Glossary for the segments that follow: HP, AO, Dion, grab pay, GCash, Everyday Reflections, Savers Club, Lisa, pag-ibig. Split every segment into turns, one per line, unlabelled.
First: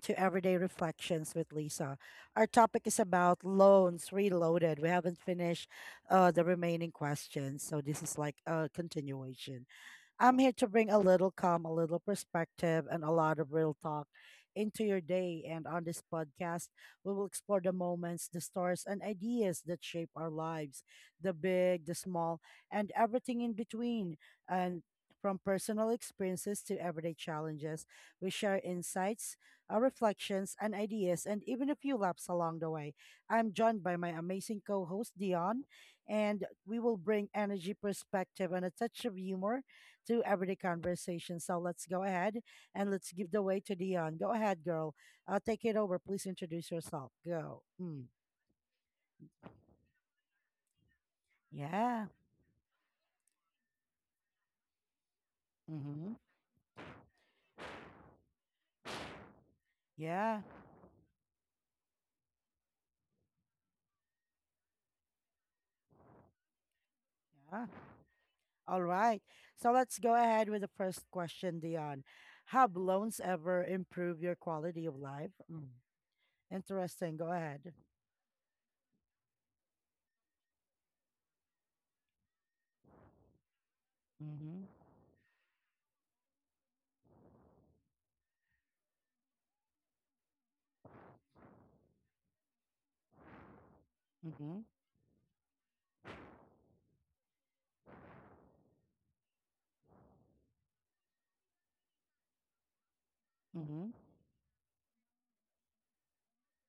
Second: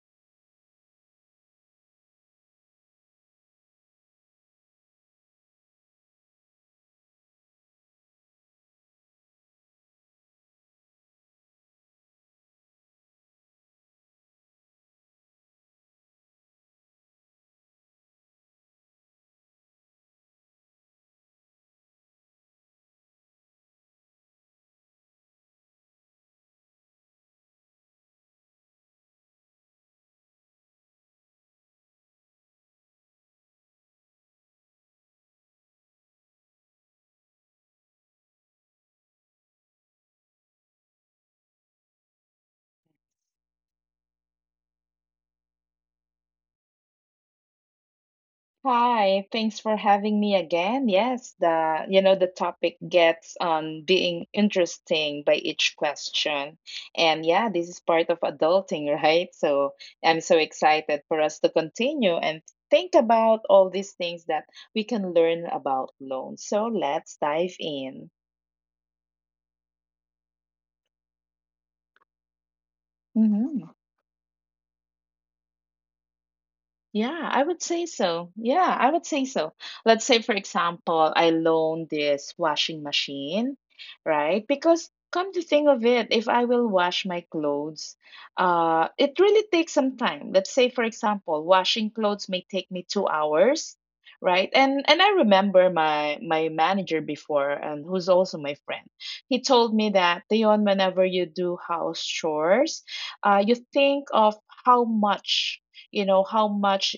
to Everyday Reflections with Lisa. Our topic is about loans reloaded. We haven't finished the remaining questions, so this is like a continuation. I'm here to bring a little calm, a little perspective, and a lot of real talk into your day. And on this podcast, we will explore the moments, the stories, and ideas that shape our lives, the big, the small, and everything in between. And from personal experiences to everyday challenges, we share insights, our reflections, and ideas, and even a few laps along the way. I'm joined by my amazing co host, Dion, and we will bring energy, perspective, and a touch of humor to everyday conversation. So let's go ahead and let's give the way to Dion. Go ahead, girl. Take it over. Please introduce yourself. Go. Mm.
Hi, thanks for having me again. Yes, the you
Yeah.
know the topic gets being interesting by each
Mm-hmm.
question. And yeah, this is part of adulting, right? So I'm so
Yeah.
excited for us to continue and think about all these things that we can learn about loans. So let's dive
Yeah.
in.
All right. So let's go ahead with the first question, Dion. Have loans
Mhm.
ever improved your quality of life? Mm.
Yeah, I
Interesting. Go
would say
ahead.
so. Yeah, I would say so. Let's say, for example, I loan this washing machine, right? Because
Mm-hmm.
come to think of it, if I will wash my clothes, it really takes some time. Let's say, for example, washing clothes may take me 2 hours, right? And
Mm-hmm.
and I remember my manager before, and who's also my friend, he told me that, Dion, whenever you do house chores, you think
Mm-hmm.
of how much how much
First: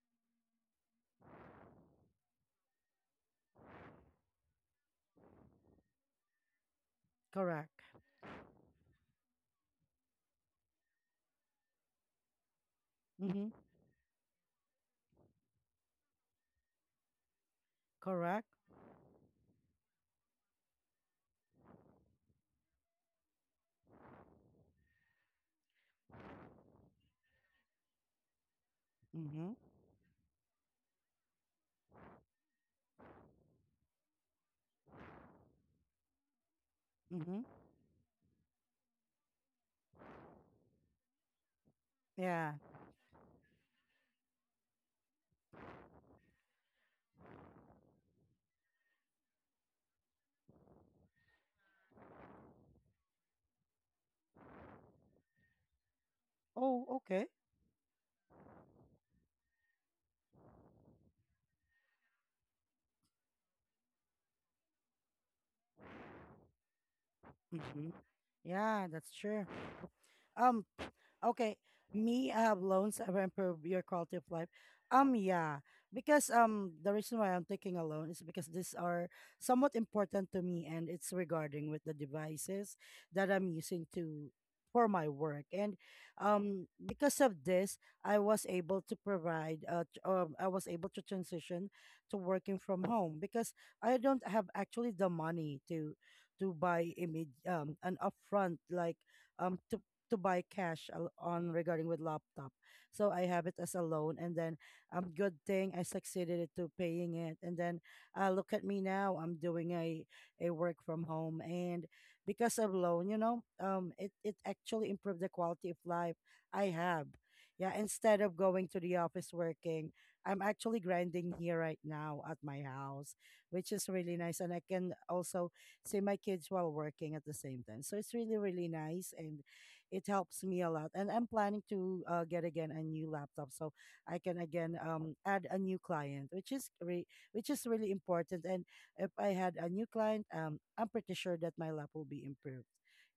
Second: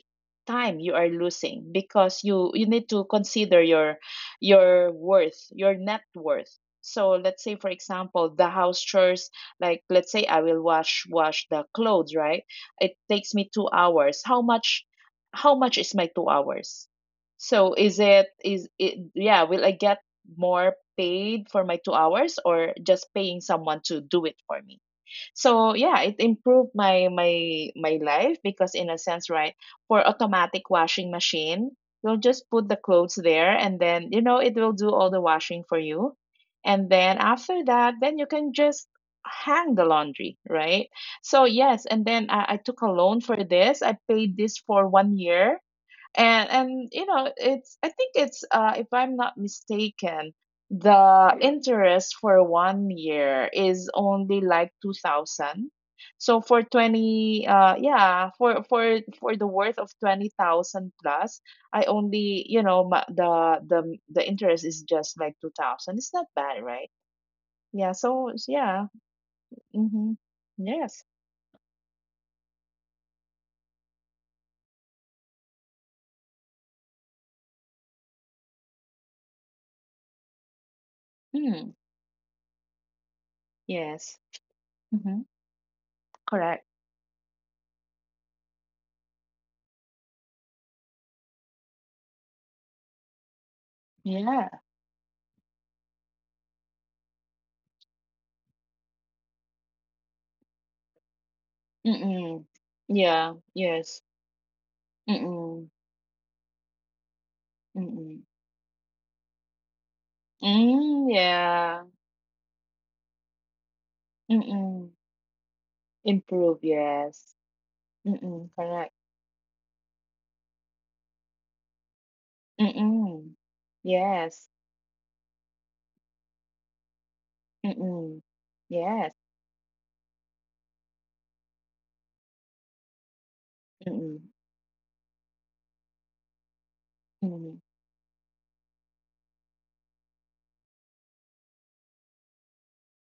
time you are losing, because you need to consider your net worth. So let's say, for
Correct.
example, the house chores, like, let's say I will wash the clothes, right? It takes
Mm-hmm.
me 2 hours. How much is my 2 hours? So, is it
Correct.
is it yeah, will I get more paid for my 2 hours, or just paying someone to do it for me? So yeah, it improved my life, because in a sense,
Mm-hmm.
right, for automatic washing machine, you'll just put the clothes there, and then it will do all the washing for you. And then
Mm-hmm.
after that, then you can just hang the laundry, right? So yes, and then i,
Yeah.
I took a loan for this. I paid this for 1 year. And you know, it's i think it's uh, if I'm not mistaken, the interest for 1 year is only like 2,000. So for
Oh, okay.
20 yeah, for the worth of 20,000 plus, I only, the, the interest is just like 2,000. It's not bad, right?
Mm-hmm.
Yeah, so
Yeah,
yeah.
that's true.
Mm-hmm.
Um,
Yes.
Okay, me, I have loans that improve your quality of life. Yeah, because the reason why I'm taking a loan is because these are somewhat important to me, and it's regarding
Mm,
with the devices that I'm using
yes.
to for my
Mm-hmm.
work, and
Correct.
because of this, I was able to provide I was able to transition to working from home because I don't have
Yeah.
actually the money to buy image an upfront like um to buy cash on regarding with
Mm-mm.
laptop. So I
Yeah.
have it as a
Yes.
loan and then good thing
Mm,
I succeeded it to paying it and then
mm.
look at me now, I'm doing a work from
Hmm,
home, and
yeah.
because of loan, you know, it it actually
Mm.
improved the quality of life I
Improve,
have.
yes.
Yeah, instead of
Mm,
going to the
correct.
office working, I'm actually grinding here right now at my house,
Mm.
which is really nice, and
Yes.
I can also see my kids while working at the same time. So it's
Mm.
really really nice
Yes.
and it helps me a lot. And I'm planning to get again a new laptop so I can
Mm.
again add a new client, which is which is
Mm.
really important. And if I had a new client, I'm pretty sure that my lab will be improved.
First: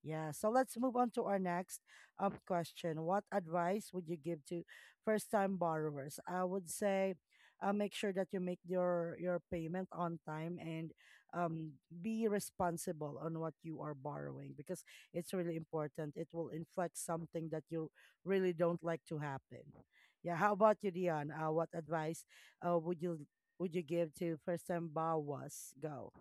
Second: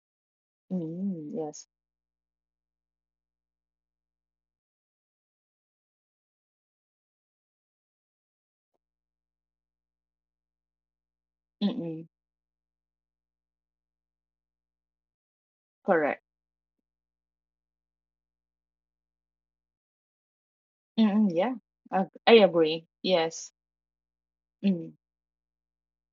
Yeah, so let's move on to
Mm,
our
yes.
next question. What advice would you give to first-time borrowers? I would say make sure that you make your payment on time and um,
Mm.
be responsible on what you are borrowing because it's really important. It
Correct.
will inflect something that you really don't like to happen. Yeah. How about you, Dion?
Mm, yeah.
What
I
advice
I
uh,
agree.
would you
Yes.
would you give to first time
Mm.
was Go.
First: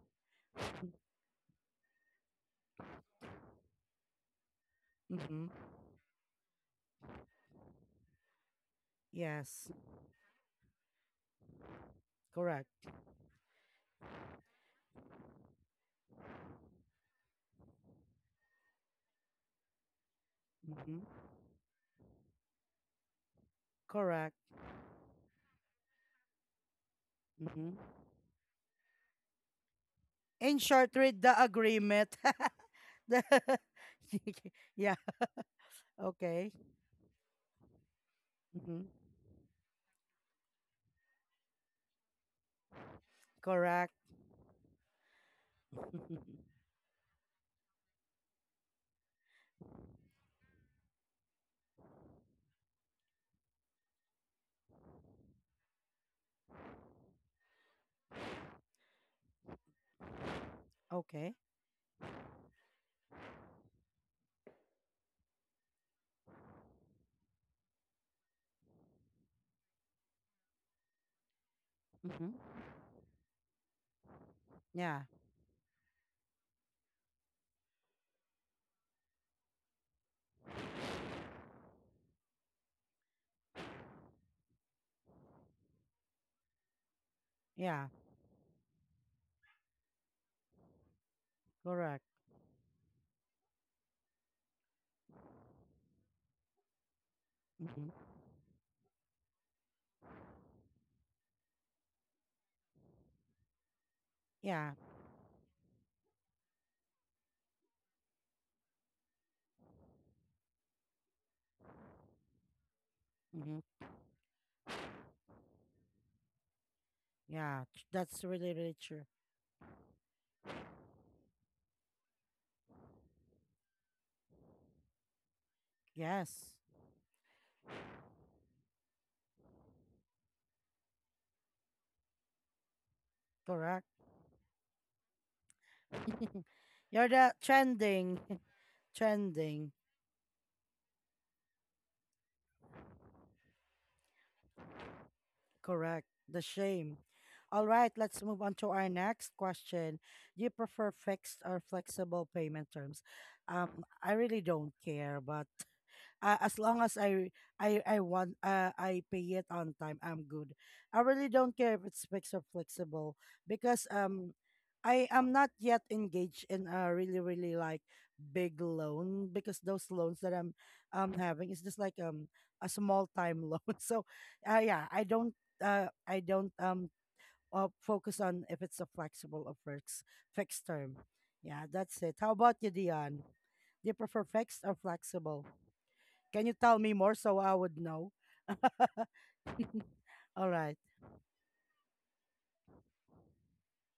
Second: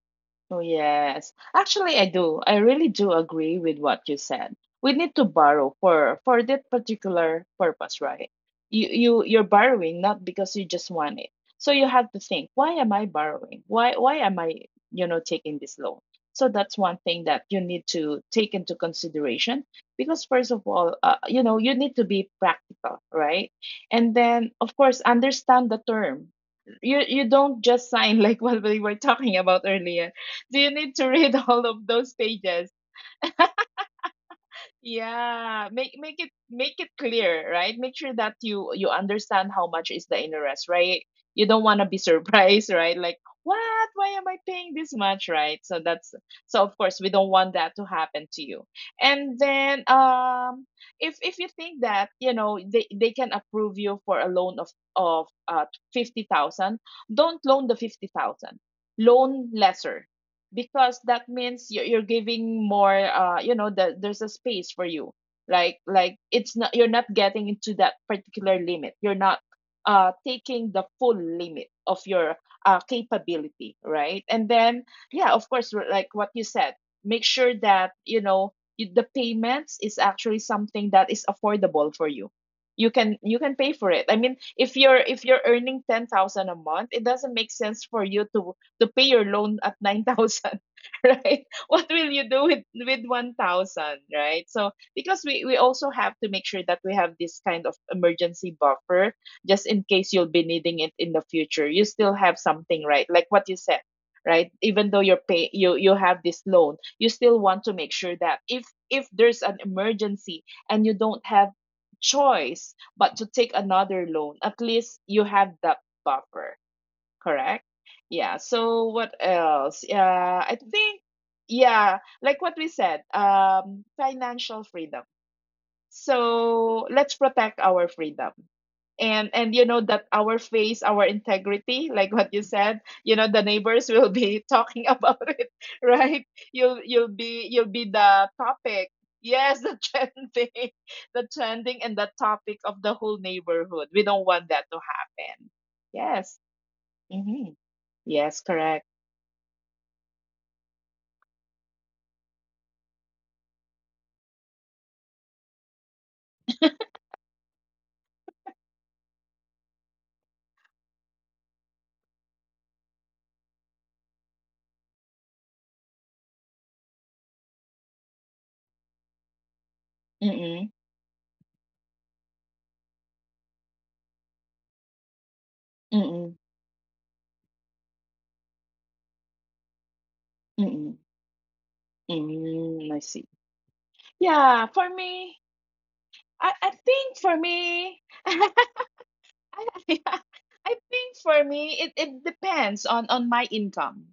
Oh, yes. Actually, I do. I really do agree with what you said. We need to
Mm-hmm.
borrow for that particular purpose, right? You're
Yes.
borrowing not because you just want it. So you have to think, why
Correct.
am I borrowing? Why am I, taking this loan? So that's one thing that you need to take into consideration, because first of
Mm-hmm.
all, you need to be practical, right? And
Correct.
then of course, understand the term. You don't
Mm-hmm.
just sign like what we were talking about earlier. Do
In
you need
short,
to
read
read
the
all of those
agreement.
pages?
The- yeah.
Yeah, make make it
Okay.
make it clear, right? Make sure that you
Mm-hmm.
understand how much is the interest, right? You don't want to be surprised, right? Like, what?
Correct.
Why am I paying this much, right? So that's
Mm-hmm.
so of course we don't want that to happen to you. And then if you think that, they can approve you for a loan of of uh 50,000, don't loan the 50,000. Loan lesser, because that
Okay.
means you're giving more, there's a space for you, like, it's not you're not getting into that particular limit. You're not taking the full limit of your
Mm-hmm.
capability, right? And then,
Yeah.
yeah, of course, like what you said, make sure that the payments is actually something that is affordable for you. You can, pay for it. I mean, if you're earning 10,000 a month, it doesn't make sense
Yeah.
for you to pay your loan at 9,000, right? What will
Correct.
you do with 1,000, right? So, because we also have to make sure that we have this kind of
Mm-hmm.
emergency buffer, just in case you'll be needing it in the future. You still have something, right? Like what you said, right,
Yeah.
even though you have this loan, you still want to make sure that if there's an emergency and you don't have choice but to take
Mm-hmm.
another loan, at least you have that buffer. Correct.
Yeah.
Yeah.
That's really,
So
really
what
true.
else? Yeah, I think yeah, like what we said, financial freedom.
Yes,
So let's protect our freedom. And you know that our face, our integrity, like what you said, the neighbors
correct.
will be talking about it, right? You'll you'll
You're the
be you'll be
trending,
the topic. Yes, the
trending,
trending, the trending and the topic of the whole neighborhood. We don't want that to happen.
correct.
Yes.
The shame.
Mm-hmm.
All right, let's
Yes,
move on
correct.
to our next question. Do you prefer fixed or flexible payment terms? I really don't care, but as long as I want I pay it on time, I'm good. I really don't care if it's fixed or flexible because I am not yet engaged in a really really like big loan because those loans that I'm
Mm-mm.
having is just like a small time loan. So yeah, I
Mm-mm.
don't focus on if it's a flexible or fixed
Mm-mm.
term. Yeah, that's it. How about you,
Mm, I see.
Dion? Do you prefer
Yeah,
fixed or
for me,
flexible?
I,
Can you
I
tell me
think
more
for
so I would
me,
know?
I yeah,
All
I
right.
think for me, it depends on my income.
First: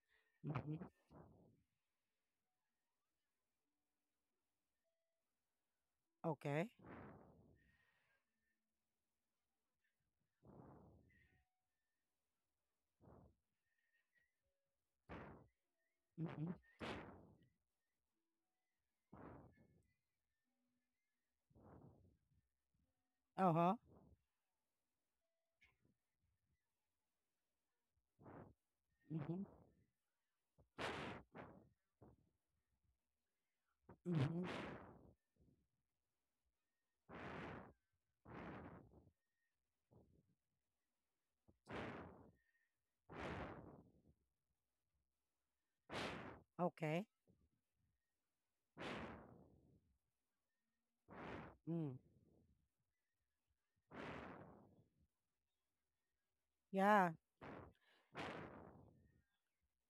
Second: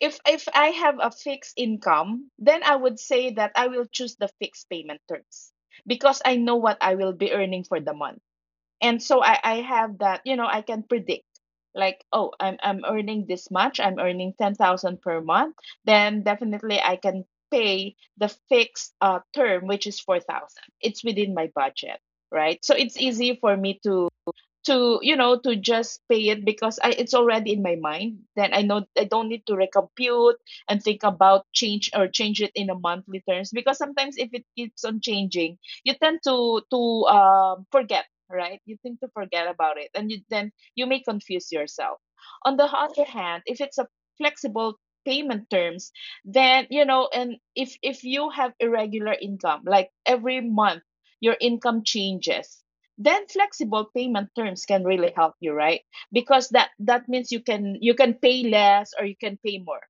If I
Mm-hmm.
have a fixed income, then I would say that I will choose the fixed payment terms, because I know
Okay.
what I will be earning for the month. And so I have that, I can predict, like, oh, I'm earning this much. I'm earning 10,000 per month. Then
Mm-hmm.
definitely I can pay the fixed term, which is 4,000. It's within my budget, right? So it's easy for
Uh-huh.
me to you know to just pay it, because it's already in my mind. Then I know I don't
Mm-hmm.
need to recompute and think about change it in a monthly terms, because sometimes if
Mm-hmm.
it keeps on changing, you tend to forget, right? You tend to forget about it, and then you may confuse yourself. On the other hand, if it's a flexible payment terms, then, you
Okay.
know and if if you have irregular income, like every month your income
Mm.
changes, then flexible payment terms can really help you, right? Because that
Yeah.
means you can pay less, or you can pay more.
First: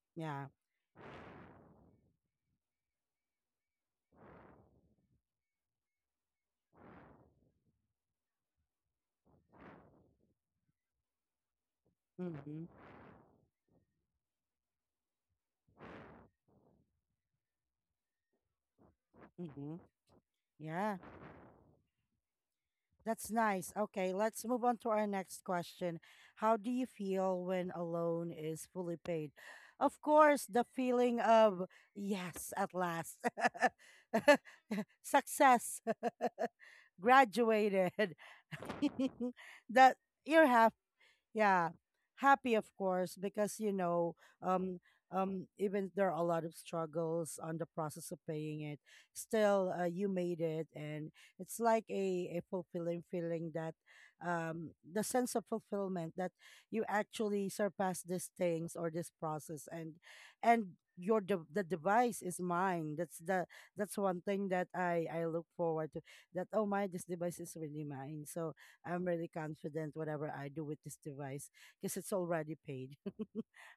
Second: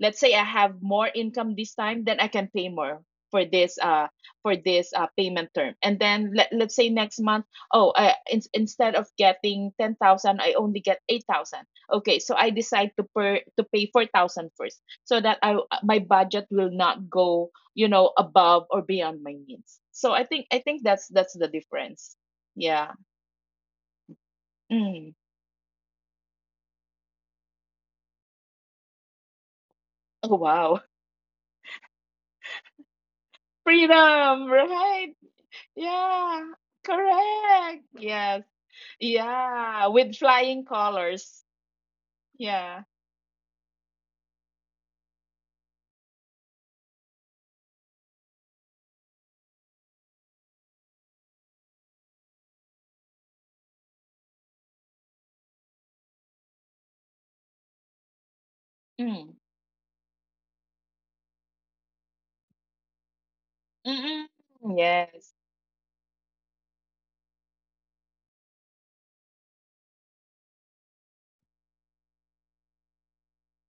Let's say I
Yeah.
have more income this time, then I can pay more for this uh for this payment term. And then let's say next month, oh, instead of getting 10,000, I only get 8,000. Okay, so I
Mm-hmm.
decide to pay 4,000 first, so that I my budget will not go, you know, above or beyond my
Mm-hmm.
means. So I think
Yeah.
that's the difference. Yeah.
That's nice. Okay, let's move on to our
Mm.
next question. How do you feel when a loan is fully paid? Of
Oh
course, the
wow.
feeling of yes, at last.
Freedom, right?
Success.
Yeah.
Graduated.
Correct. Yeah. Yeah,
that
with
you're
flying colors.
Yeah, happy of
Yeah.
course because you know, um, even there are a lot of struggles on the process of paying it. Still, you made it, and it's like a fulfilling feeling that, the sense of fulfillment that you actually surpass these things or this
Mm.
process, and your the device is mine. That's the that's one
Mm-mm.
thing that I
Yes.
look forward to. That oh my, this device is really mine. So I'm really confident whatever I do with this device because it's already paid.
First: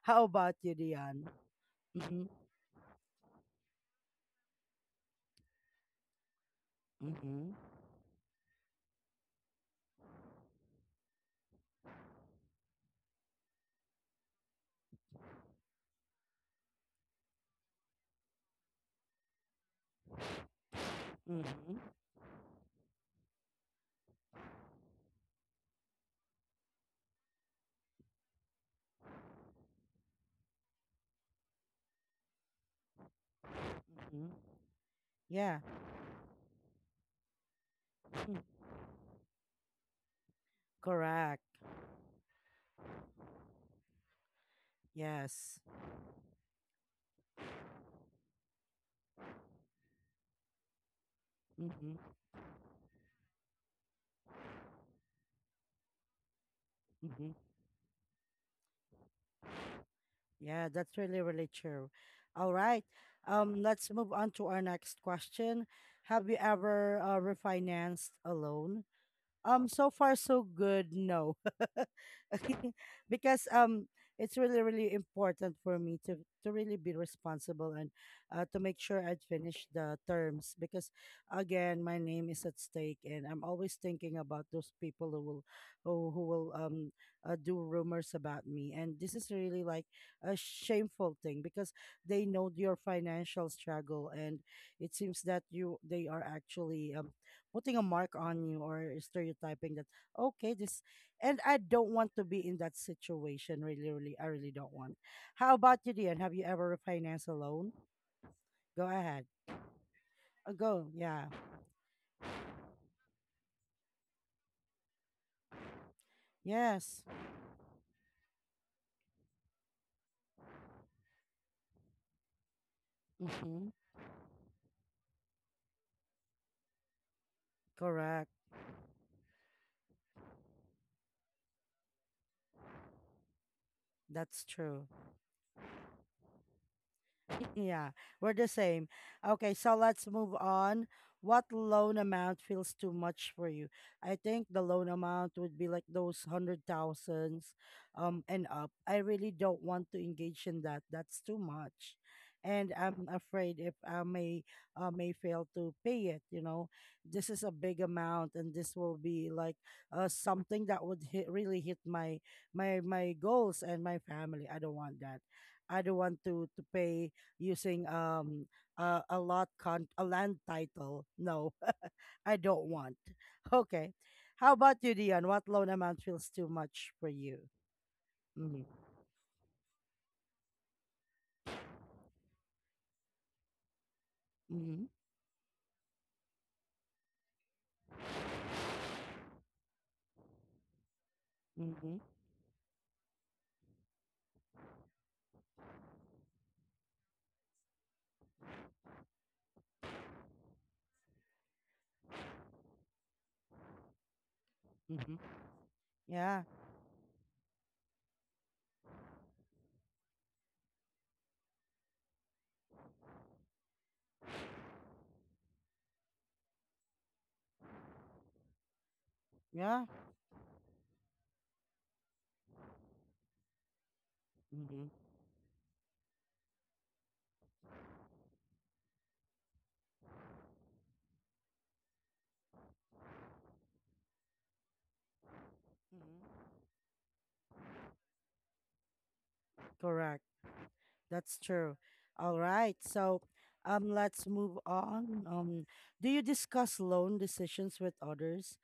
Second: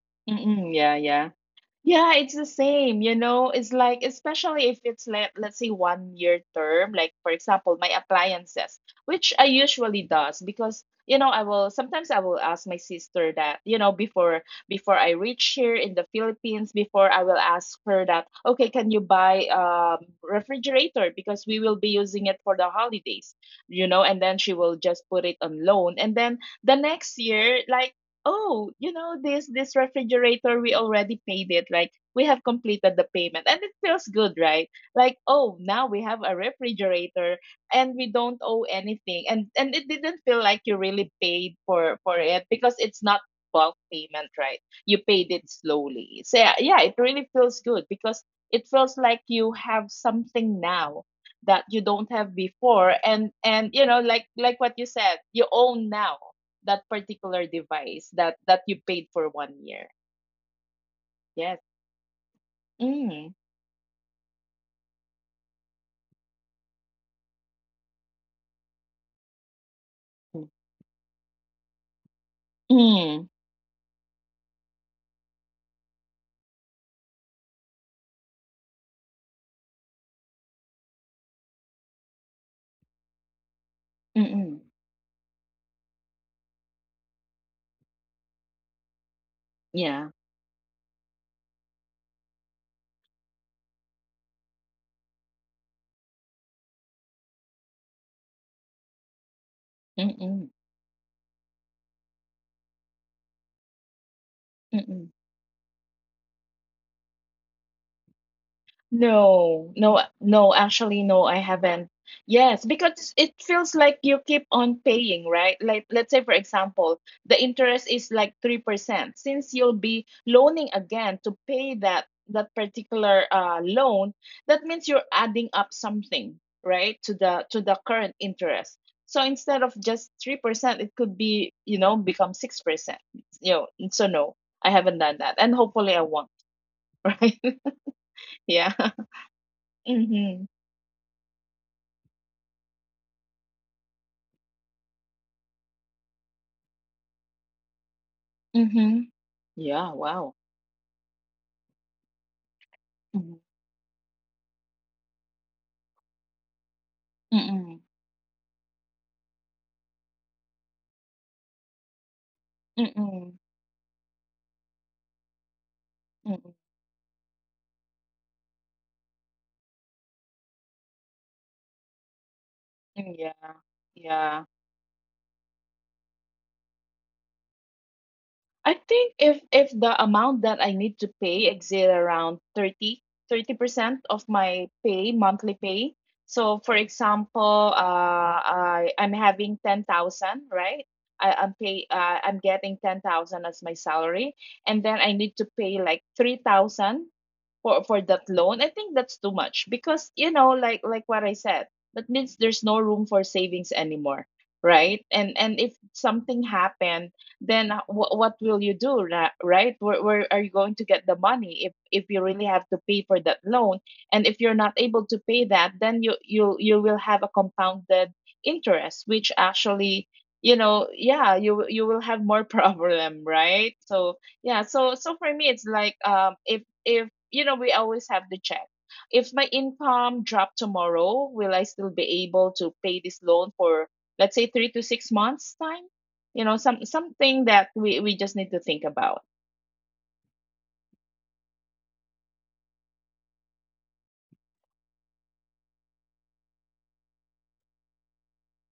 How about you,
Mm-mm. Yeah,
Dion?
yeah. Yeah,
Mm-hmm.
it's the same, you know. It's like, especially if it's like, let's say, 1 year term, like, for
Mm-hmm.
example, my appliances, which I usually does, because, I will ask my sister that, before I reach here in the Philippines, before, I will ask her that, okay, can you buy refrigerator
Mm-hmm.
because we will
Mm-hmm.
be using it for the holidays, and then she will just put it on loan. And then the next year, like, oh, this refrigerator, we already paid it. Like, we have completed the payment, and it feels good, right? Like, oh,
Yeah.
now we have a refrigerator, and we don't
Mhm.
owe anything, and it didn't feel like you really
Correct.
paid for it, because it's not bulk payment, right? You paid it
Yes.
slowly. So yeah, yeah, it really feels good, because it feels like you have something now that you don't
Mm-hmm.
have before, and and like what you said, you own now that
Mm-hmm.
particular device that you paid for 1 year.
Yeah, that's really, really
Yes.
true. All right.
Mm.
Let's move on to our next question. Have you ever refinanced a loan? So far so good, no.
Mm.
Because it's really really important for me to really be responsible and to make sure I'd finish the terms because again my name is at stake, and I'm always thinking about
Mm-mm.
those people who will who will do rumors about me, and this is really like
Yeah.
a shameful thing because they know your financial struggle, and it seems that you they are actually putting a mark on you or stereotyping that
Mm-mm.
okay this, and I don't want to be in that situation. Really, really, I really don't want.
Mm-mm.
How about you, Dion? Have you ever refinanced a loan? Go ahead.
No, no, no,
Go.
actually,
Yeah.
no, I haven't. Yes, because it feels like you keep on paying, right? Like, let's say, for example,
Yes.
the interest is like 3%. Since you'll be loaning again to pay that particular
Mm-hmm.
loan, that means you're adding up something, right, to the current
Correct.
interest. So instead of just 3%, it could be, become 6%. You know, so no,
That's
I
true.
haven't done that. And hopefully I won't, right?
Yeah, we're the
Yeah.
same. Okay, so let's move
Mm-hmm.
on. What loan amount feels too much for you? I think the loan amount would be like those hundred thousands, and up. I
Mhm.
really don't
Yeah,
want to
wow.
engage in that. That's too much, and I'm
Mhm.
afraid if I may fail to pay it. You know, this is a
Mm.
big amount, and this will be like something that would hit, really hit my
Mm,
my my
mm,
goals and my family. I don't want that. I don't want
mm,
to pay using a lot con a land title. No, I don't want.
mm, yeah,
Okay.
yeah.
How about you, Dion? What loan amount feels too much for you?
I
Mm-hmm.
think if the amount that I need to pay exceed around thirty thirty percent of my
Mm-hmm.
pay monthly pay. So, for example, I'm having 10,000, right? I, I'm pay
Mm-hmm.
I'm getting 10,000 as my salary, and then I need to pay like 3,000 for that loan. I think that's too much, because, what I said, that means there's no room for savings anymore, right?
Mm-hmm.
And if something
Yeah.
happens, then what will you do? Right, where are you going to get the money if you really have to pay for that loan? And if you're not able to pay that, then you will have a compounded interest which
Yeah.
actually, yeah, you will have more problem, right? so yeah so
Mm-hmm.
so for me it's like, if we always have to check, if my income drop tomorrow, will I still be able to pay this loan for, let's say, 3 to 6 months time? You
Mm-hmm.
know, something that we just need to think about.
Correct. That's true. All right. So let's move on. Do you discuss loan decisions with others?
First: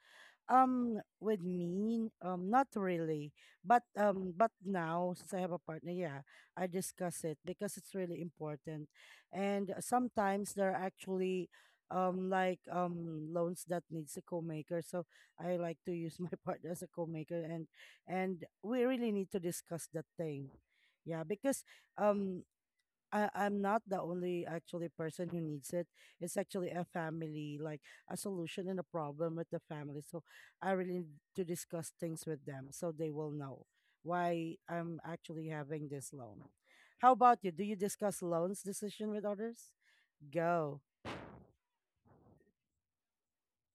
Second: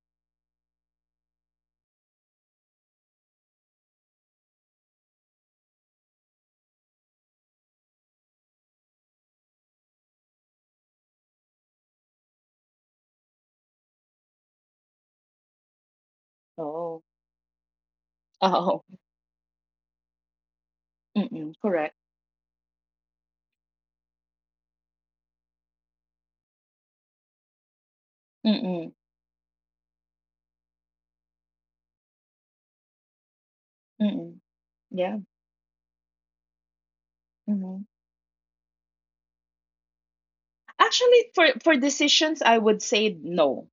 With me, not really, but now since I have a partner, yeah, I discuss it because it's really important, and sometimes there are actually, like loans that needs a co-maker, so I like to use my partner as a
Oh.
co-maker, and we
Oh.
really need to discuss that thing, yeah,
Mm-mm,
because
correct.
um I'm not the only actually person who needs it. It's actually a family, like a solution and a
Mm-mm,
problem with the family. So I really need to discuss things with them so they will know
mm-mm.
why I'm
Yeah.
actually having this loan. How about you? Do you
Hmm.
discuss loans decision with others? Go.
Actually, for decisions, I would say no.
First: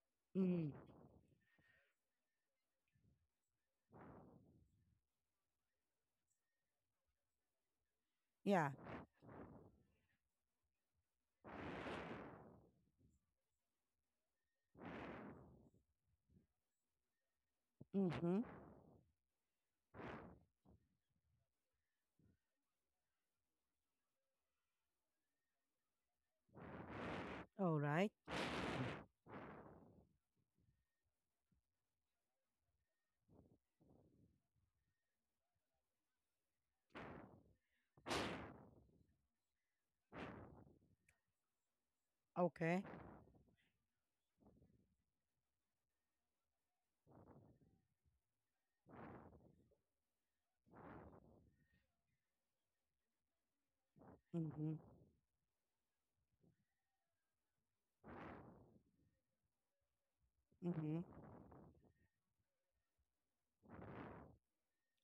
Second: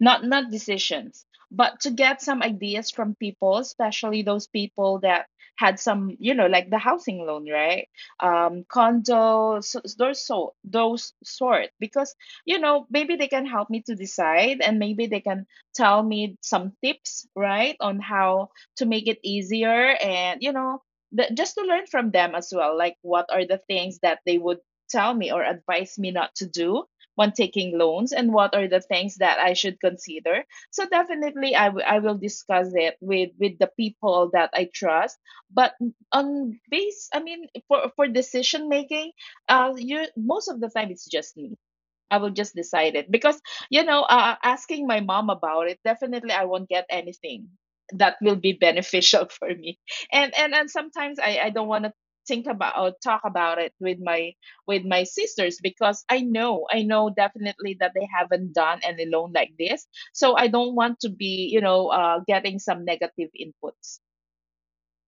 Not
Mm,
decisions, but to get some ideas from people, especially those people that had some, you know, like the housing loan, right?
yeah.
Condo, so those sort. Because you know, maybe they can help me to decide, and maybe they can tell me some tips, right, on
Mm-hmm.
how to make it easier, and you know, just to learn from them as well, like what are the things that they would tell me or advise me not to do when taking
All
loans,
right.
and what are the things that I should consider. So definitely I will discuss it with the people that I trust. But on base, I mean for decision making, you, most of the time it's just me. I will just
Okay.
decide it because you know, asking my mom about it, definitely I won't get anything that will be beneficial for me. And sometimes I don't want to think about or talk about it with my
Mm-hmm.
sisters, because I know definitely that they haven't done any loan like this. So I don't want to
Mm-hmm.
be, you know, getting some negative inputs.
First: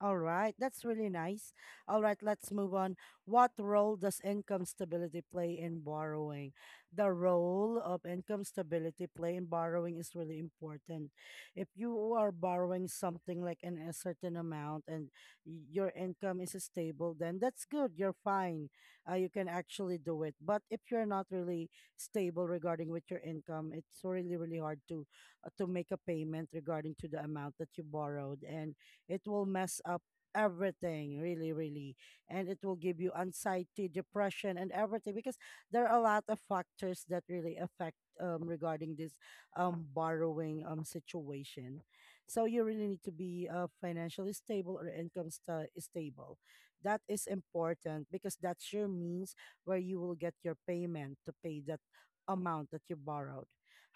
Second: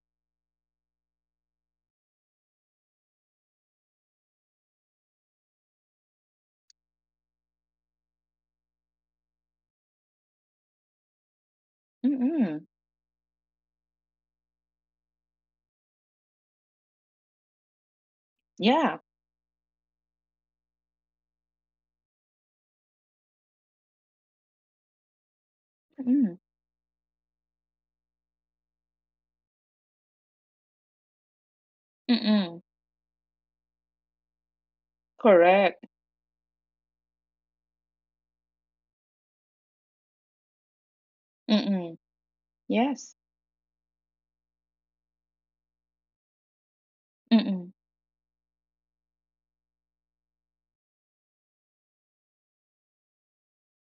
All right, that's really nice. All right, let's move on. What role does income stability play in borrowing? The role of income stability play in borrowing is really important. If you are
Mm-mm.
borrowing something like a certain amount and your income is stable, then that's good. You're fine.
Yeah.
You can actually do it. But if you're not really stable regarding with your income, it's really really hard to make a
Mm-mm.
payment regarding to the amount that you borrowed, and it will mess up everything really really, and it
Mm-mm.
will give you anxiety depression and everything because
Correct.
there are a lot of factors that really affect regarding this borrowing situation,
Mm-mm.
so you really need to
Yes.
be financially stable or income stable. That is
Mm-mm.
important because that's your means where you will get your payment to pay that amount that you borrowed.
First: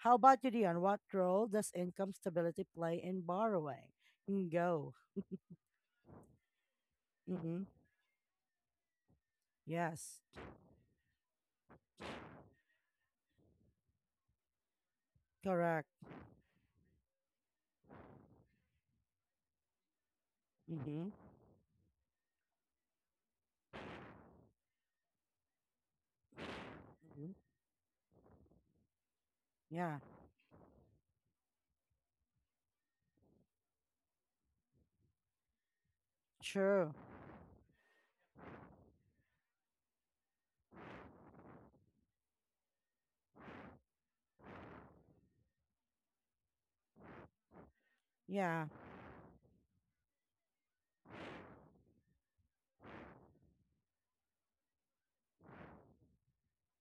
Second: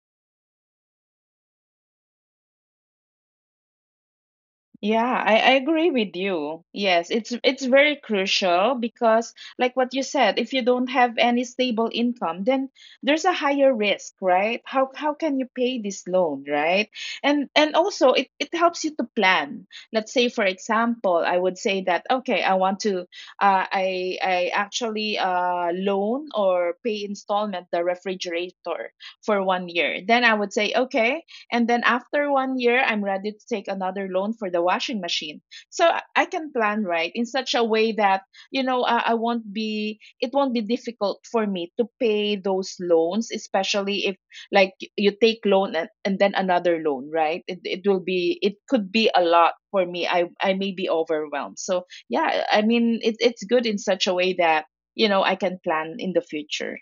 How about you, Dion? What role does income stability play in borrowing? Mm, go.
Yeah, I agree with you. Yes, it's
Mm-hmm.
very crucial because like what you
Yes,
said, if you don't have any stable income, then there's a higher risk, right? How can you pay
correct.
this loan, right? And also it helps you to plan. Let's say, for
Mm-hmm.
example, I would say that okay, I want to, I actually loan or pay
Mm-hmm.
installment the refrigerator for one
Yeah,
year. Then I would say, okay, and then after 1 year, I'm ready to take another loan for the washing machine. So I can plan,
sure.
right, in such a way that, you know, I won't be, it won't be difficult for me to pay those loans, especially if like you take loan, and then another loan, right? It will be, it
Yeah.
could be a lot for me. I may be overwhelmed. So yeah, I mean, it's good in such a way that, you know, I can plan in the future.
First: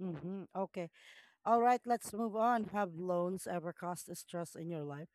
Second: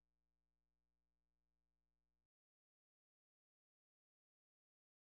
Mm-hmm. Okay. All right, let's move on. Have loans ever caused stress in your life?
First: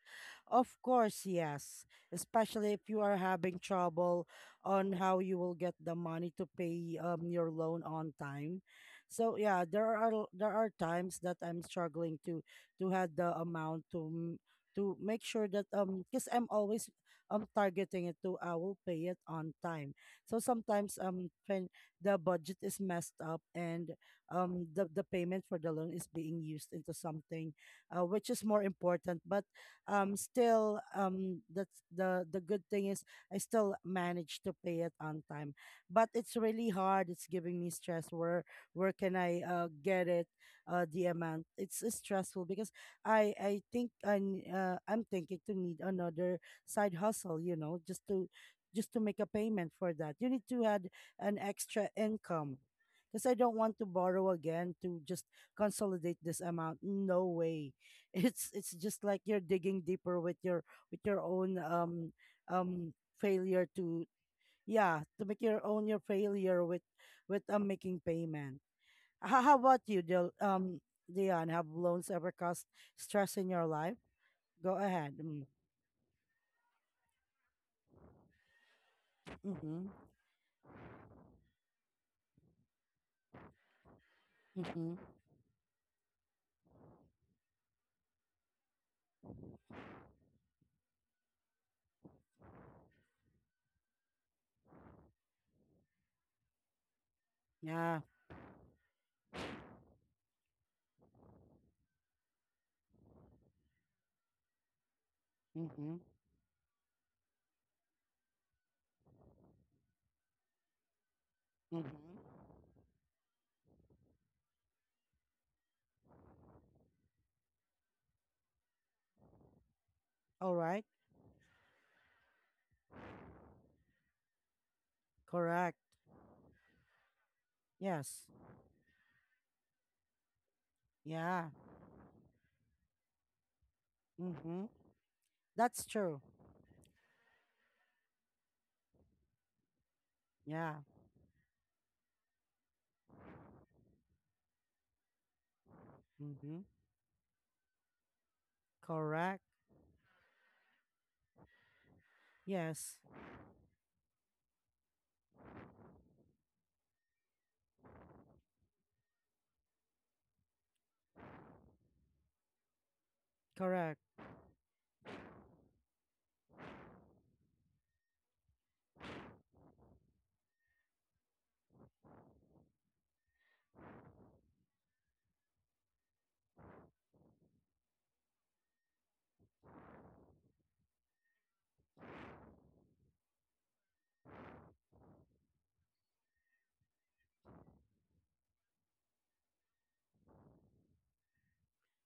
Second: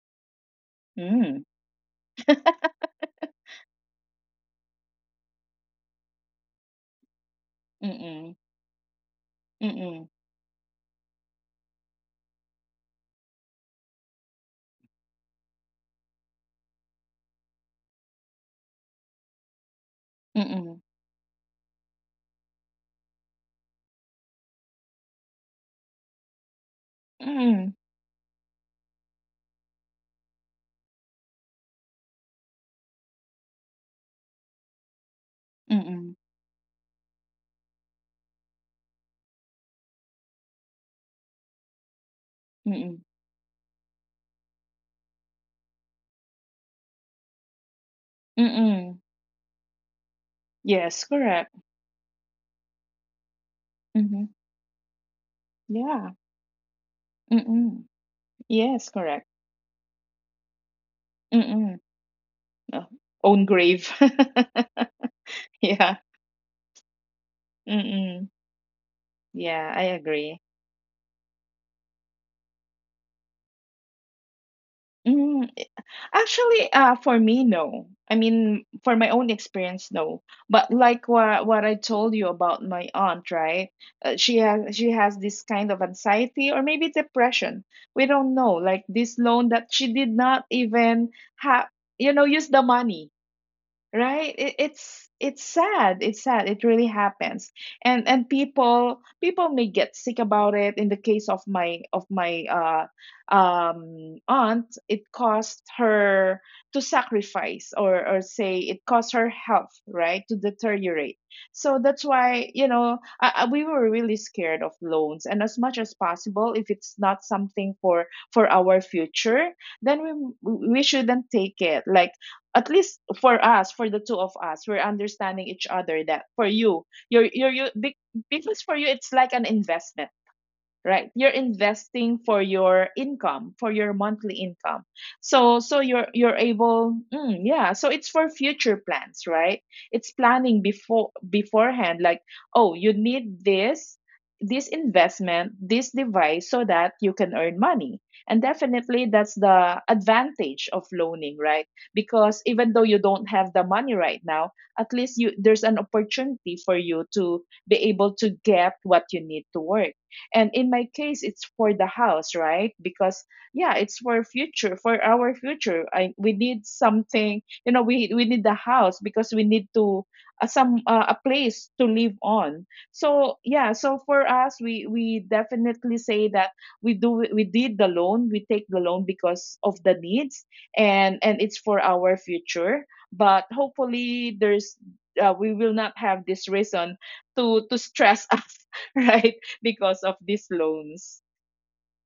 Of course,
Mm.
yes. Especially if you are having trouble on how you will get the money to pay your loan on
Mm-mm.
time. So yeah,
Mm-mm.
there are times that I'm struggling to have the amount to to make sure that because I'm always targeting it to I will pay it on time. So
Mm-mm.
sometimes when the budget is messed up and the payment for the loan is being used into something
Mm-mm.
which is more important, but still that's the good thing is I still manage to pay it on time. But it's really hard. It's giving me stress. Where can I get it, the amount? It's stressful because
Mm-mm.
I think I'm thinking to need another side hustle, just to
Mm-mm.
make a payment for that. You need to add
Yes,
an
correct.
extra income. Because I don't want to
Mm-hmm.
borrow again to just
Yeah.
consolidate this amount. No way,
Mm-mm.
it's
Yes,
just like
correct.
you're digging deeper with your, with your own,
Mm-mm. Oh,
um
own
failure
grave.
to, yeah, to make your own, your
Yeah.
failure with making
Mm-mm.
payment. How
Yeah,
about
I
you, Dil,
agree.
Dion, have loans ever caused stress in your life? Go ahead mm.
Mm. Actually, for me, no. I mean, for my own
mm-hmm
experience, no. But like what I told you about my aunt, right? She has
mm-hmm
this kind of anxiety or maybe depression. We don't know. Like this loan that she did not even have, you know, use the money. Right, it's it's sad, it really happens.
yeah
And people may get sick about it. In the case of my aunt, it caused
mm-hmm
her to sacrifice, or say it caused her health, right, to deteriorate. So that's
mm-hmm
why, you know, I, we were really scared of loans, and as much as possible, if it's not something for our future, then
all
we
right
shouldn't take it. Like at least for us, for the two of us, we're understanding each
correct
other that for you, you're
yes
because for you it's like an investment, right? You're
yeah
investing for your income, for your monthly
mm-hmm
income. So
that's
you're
true
able, mm, yeah, so it's for future plans, right? It's planning
yeah
before, beforehand, like, oh, you need this, this investment, this device,
mm-hmm
so that you can earn money. And definitely that's
correct
the advantage of loaning, right? Because even though
yes
you don't have the money right now, at least you there's an opportunity for you to be able to get what you need to work. And in my case, it's for the house, right? Because yeah, it's
correct.
for future, for our future. We need something, you know, we need the house because we need to, some a place to live on. So yeah, so for us, we definitely say that we did the loan, we take the loan because of the needs, and it's for our future. But hopefully there's, we will not have this reason to stress us right, because of these loans.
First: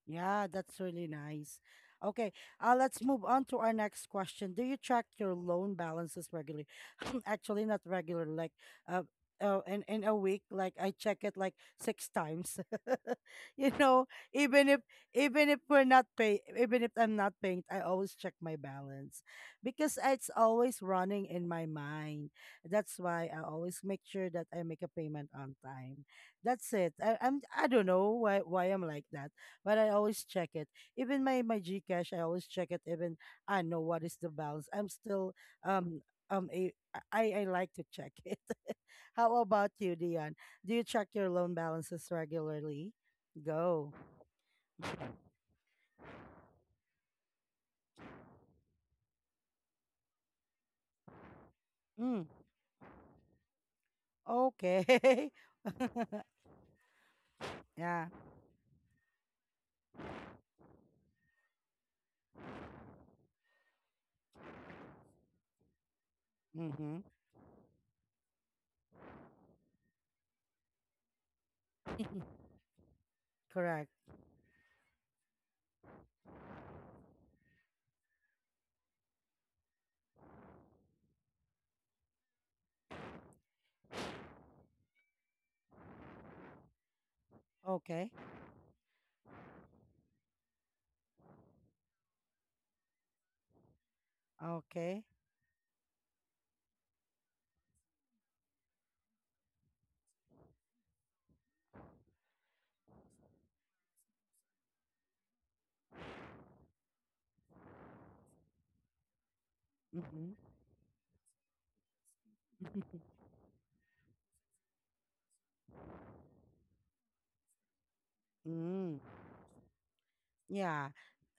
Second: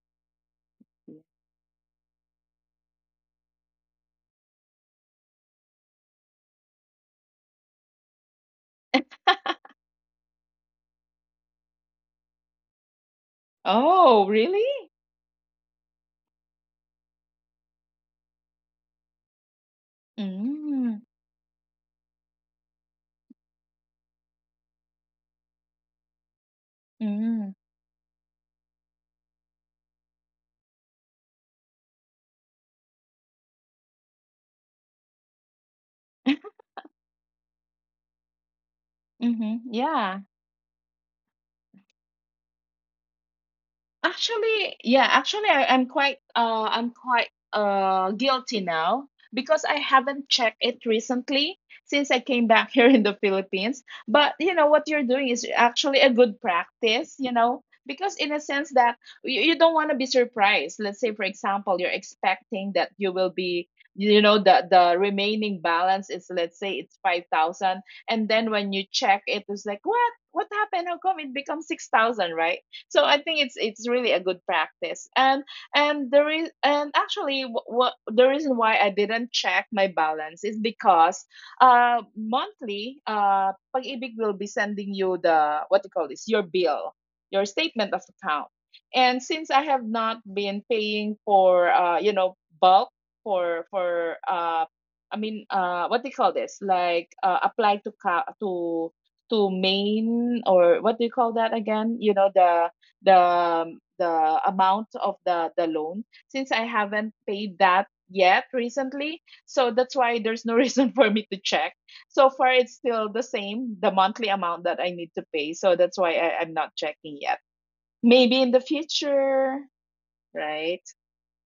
Yeah, that's really nice. Okay, let's move on to our next question. Do you track your loan balances regularly? Actually, not regular, like, uh, in a week, like I check it like six times. You know,
Oh, really?
even if, even if we're not pay, even if I'm not paying, I always check my balance because it's always
Mm,
running in my mind. That's why I always make sure that I make a payment on time. That's it. I, I'm
mm,
I don't know why I'm like that, but I always check it. Even my GCash, I always check it. Even I know what is the balance. I'm still um um a, I like to check it. How
mm-hmm.
about you,
Yeah.
Dion? Do you check your loan balances regularly? Go.
Actually, yeah, actually I'm quite guilty now because I haven't checked it recently since I
Mm,
came back here in the Philippines. But you know what you're doing
okay.
is actually a good practice, you know,
Yeah.
because in a sense that you don't want to be surprised. Let's say, for example, you're expecting that you will be, you know, the remaining balance is, let's say it's
Mm-hmm.
5,000, and then when you check it, it's like, what? Happened how come it becomes 6,000, right? So I think it's
Correct.
really a good practice. And there is and Actually, what the reason why I didn't check my balance is because monthly, pag-ibig will be sending you the, what you call this, your bill, your statement of
Okay.
account. And since I have not been paying for, you know, bulk, for
Okay.
I mean, what do you call this? Like, apply to to main, or what do you call that again? You know, the amount of the loan, since I haven't paid that yet recently. So that's why
Mm-hmm.
there's no reason for me to check. So far, it's still the same, the monthly amount that I need to pay. So that's why I'm not checking yet. Maybe in the
Mm.
future, right?
Yeah.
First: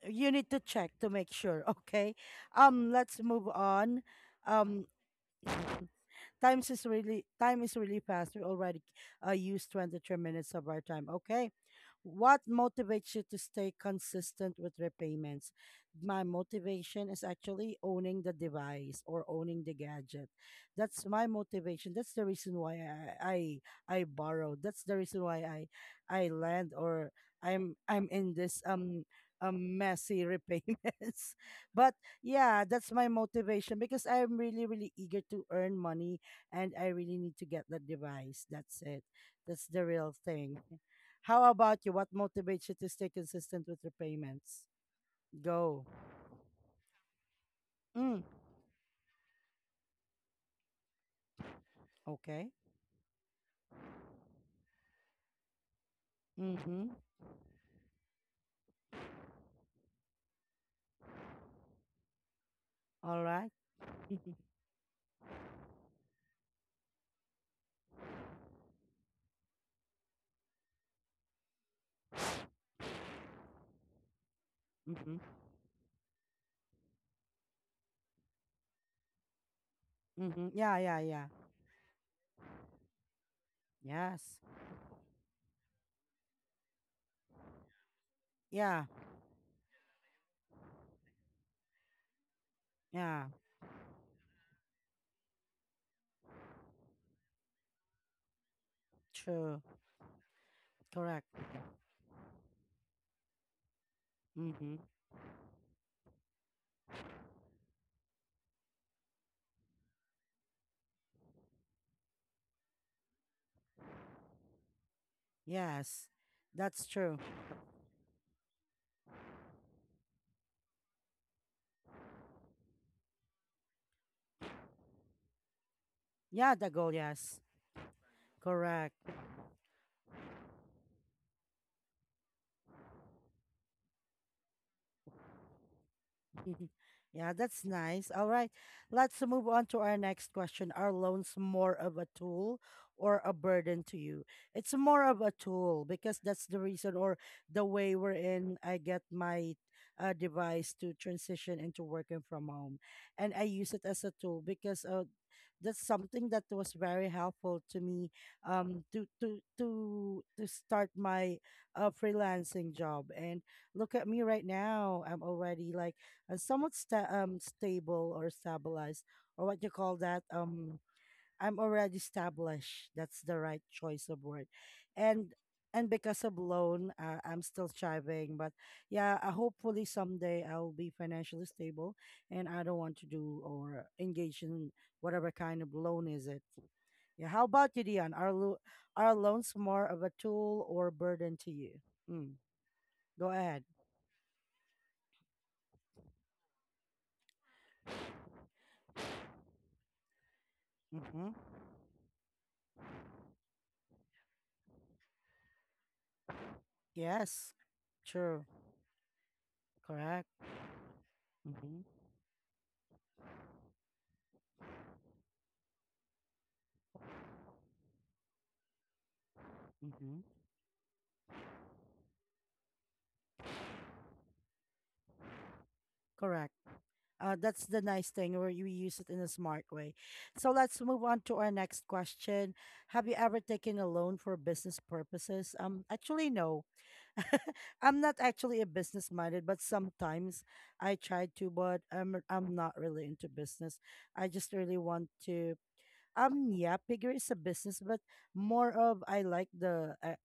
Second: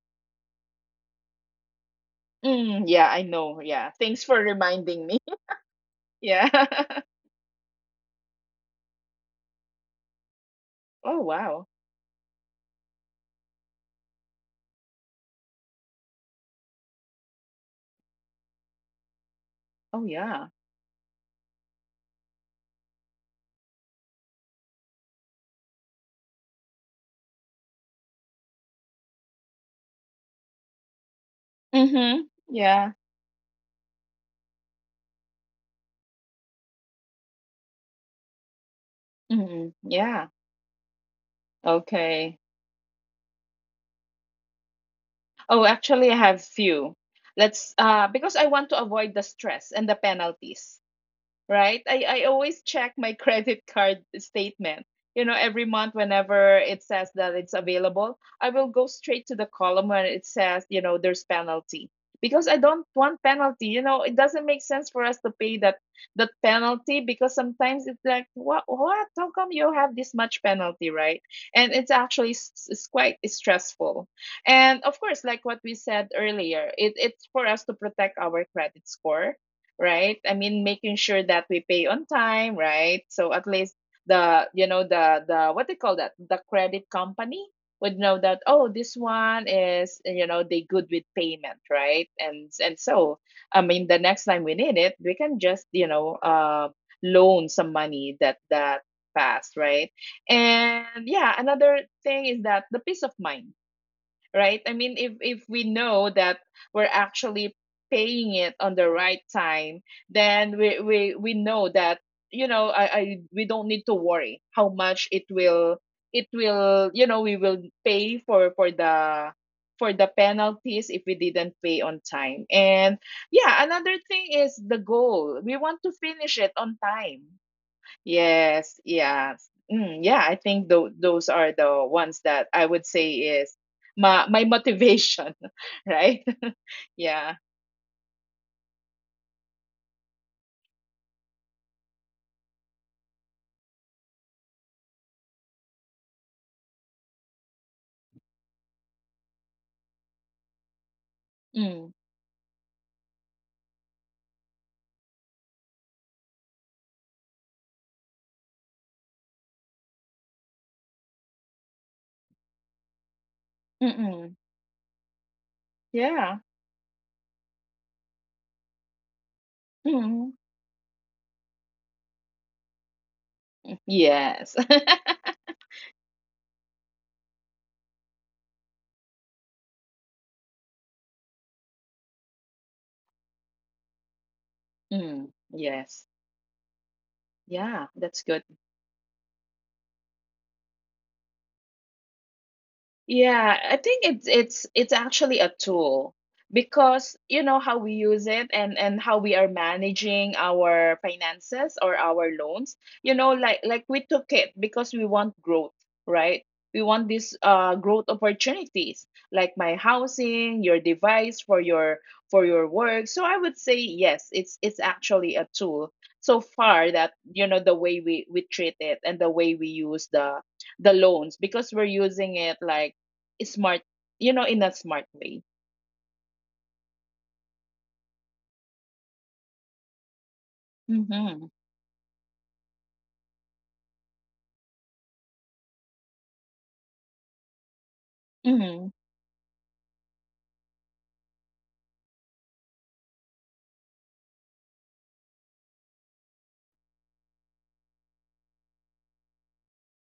You need to check to make sure. Okay.
Mm, yeah,
Let's
I
move
know. Yeah.
on.
Thanks for
Um.
reminding me. Yeah.
Time is really fast. We already used 23 minutes of our time.
Oh,
Okay.
wow.
What motivates you to stay consistent with repayments? My motivation is actually owning the device or owning the
Oh,
gadget.
yeah.
That's my motivation. That's the reason why I I borrowed. That's the reason why I land, or I'm in this a messy repayments. But
Mm-hmm.
yeah, that's
Yeah.
my motivation because I'm really eager to earn money and I really need to get the device. That's it. That's
Mm-hmm.
the real
Yeah.
thing. How about you? What
Okay.
motivates you to stay consistent with your payments?
Oh,
Go.
actually, I have few. Let's
Mm,
Because I want to avoid the stress and the penalties, right? I
okay.
always check my credit card statement. You know, every month whenever
Mm-hmm.
it says that it's available, I will go straight to the column where it says, you know, there's penalty. Because I don't
All
want
right.
penalty. You know, it doesn't make sense for us to pay that penalty, because sometimes it's like, what? How come you have this much penalty, right? And it's quite stressful. And of
Mm-hmm.
course, like what we said earlier, it's for us to protect our credit score, right?
Mm-hmm.
I
Mm-hmm.
mean,
Yeah, yeah,
making
yeah.
sure that we pay on time, right? So at least
Yes.
the you know the, what they call that, the credit company, would know that, oh,
Yeah,
this one is, you know, they good with payment, right? And
yeah.
so I mean, the next time we need it, we can just, you know, loan some money that
True.
fast, right? And
Correct.
yeah, another thing is that the peace of mind, right?
Mm-hmm.
I mean, if we know that we're actually paying it on the right time, then we know that, you know, I we don't need to worry how much
Yes.
it
That's
will,
true.
you know, we will pay for for the penalties if we didn't pay on time. And yeah, another thing is the goal. We want to finish
Yeah,
it
the
on
goal, yes.
time. Yes,
Correct.
yes. Mm, yeah, I think those are the ones that I would say is my motivation, right?
Yeah,
Yeah.
that's nice. All right. Let's move on to our next question. Are loans more of a tool or a burden to you? It's more of a tool because that's the reason, or the way we're in. I get my device to transition into
Mm,
working from home. And I use it as a tool because that's something that was very helpful to me, to start my freelancing job. And look at me
mm-mm.
right now. I'm already like
Yeah.
stable, or stabilized, or what you call that.
Mm.
I'm already established. That's the right choice of word.
Yes.
and and because of loan, I'm still striving, but yeah, hopefully someday I'll be financially stable and I don't want to do or engage in whatever
Mm,
kind of loan
yes.
is it. Yeah. How about you,
Yeah,
Dion,
that's good.
are loans more of a tool or burden to you? Mm, go ahead.
Yeah, I think it's actually a tool, because you know how we use it, and how we are managing our
Hmm.
finances or our loans. You know, like we took it because we want growth, right? We want these
Yes.
growth
True.
opportunities, like my
Correct.
housing, your device for
Mm-hmm.
your work. So I would say yes, it's actually a tool. So far that, you know, the way we treat it and the way we use
Mm-hmm.
the loans, because we're using it like, smart, you know, in a smart way.
Correct. That's the nice thing, where you use it in a smart way. So let's move on to our
Mhm.
next question. Have you ever taken a loan for business purposes? Actually, no. I'm not actually a
Mhm.
business minded, but sometimes I try to, but I'm not really into business. I just really want to. Yeah, Pigger is a business, but more of I like the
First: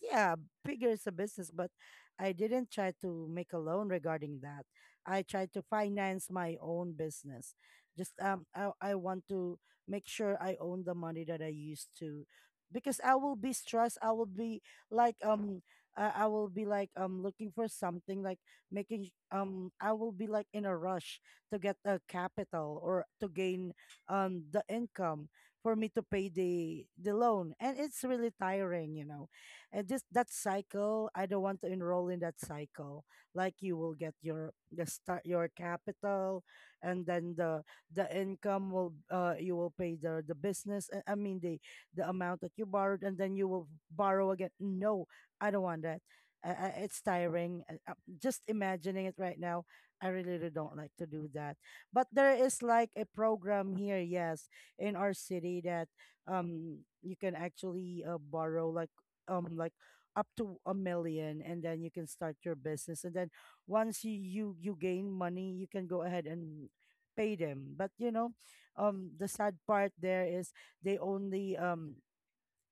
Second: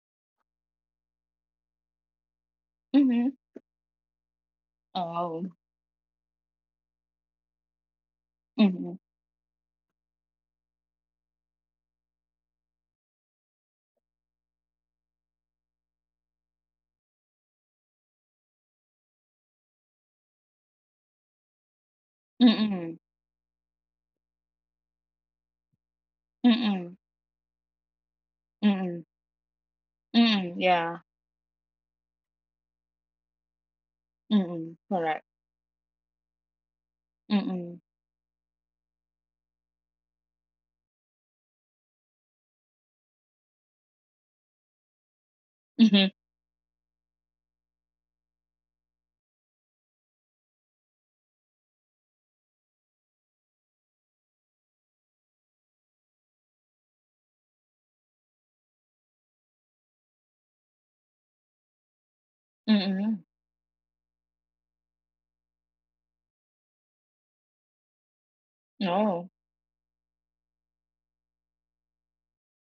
yeah, bigger is a business, but I didn't try to
Mhm.
make a loan regarding that. I
Oh.
tried to finance my own business. Just I
Mhm.
want to make sure I own the money that I used to, because I will be stressed. I will be like I will be like looking for something, like making I will be like in a rush to get a capital
Mhm.
or to gain the income for me to pay the
Mhm.
loan, and it's really tiring,
Mhm.
you know, and this, that
Mhm. Yeah.
cycle, I don't want to enroll in that cycle. Like, you will get your,
Mhm.
the start,
Correct.
your capital, and then the
Mhm.
the income will, you will pay the business I mean the amount that you borrowed, and then you will borrow again. No, I don't want that.
Mhm.
It's tiring. Just imagining it right now, I really don't like to do that. But there is like a program here, yes, in our city, that you can actually borrow like, um like up to a million, and then you can start your business, and
Mhm.
then once you, you gain money, you can go ahead and pay them. But you know, the
No.
sad part there is, they only um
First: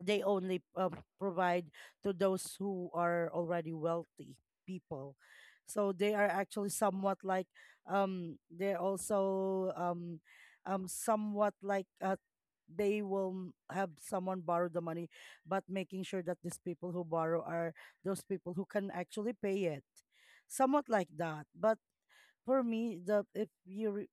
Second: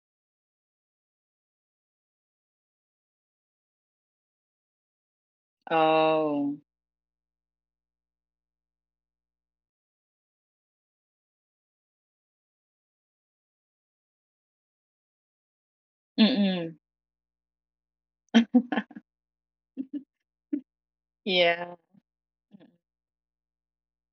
they only provide to those who are already wealthy people. So they are
Oh.
actually somewhat like, um they're also um um somewhat like uh, they will have someone borrow the money, but making sure that these
Mhm.
people who borrow are those people who can actually pay it, somewhat like that.
Yeah.
But for me, the if you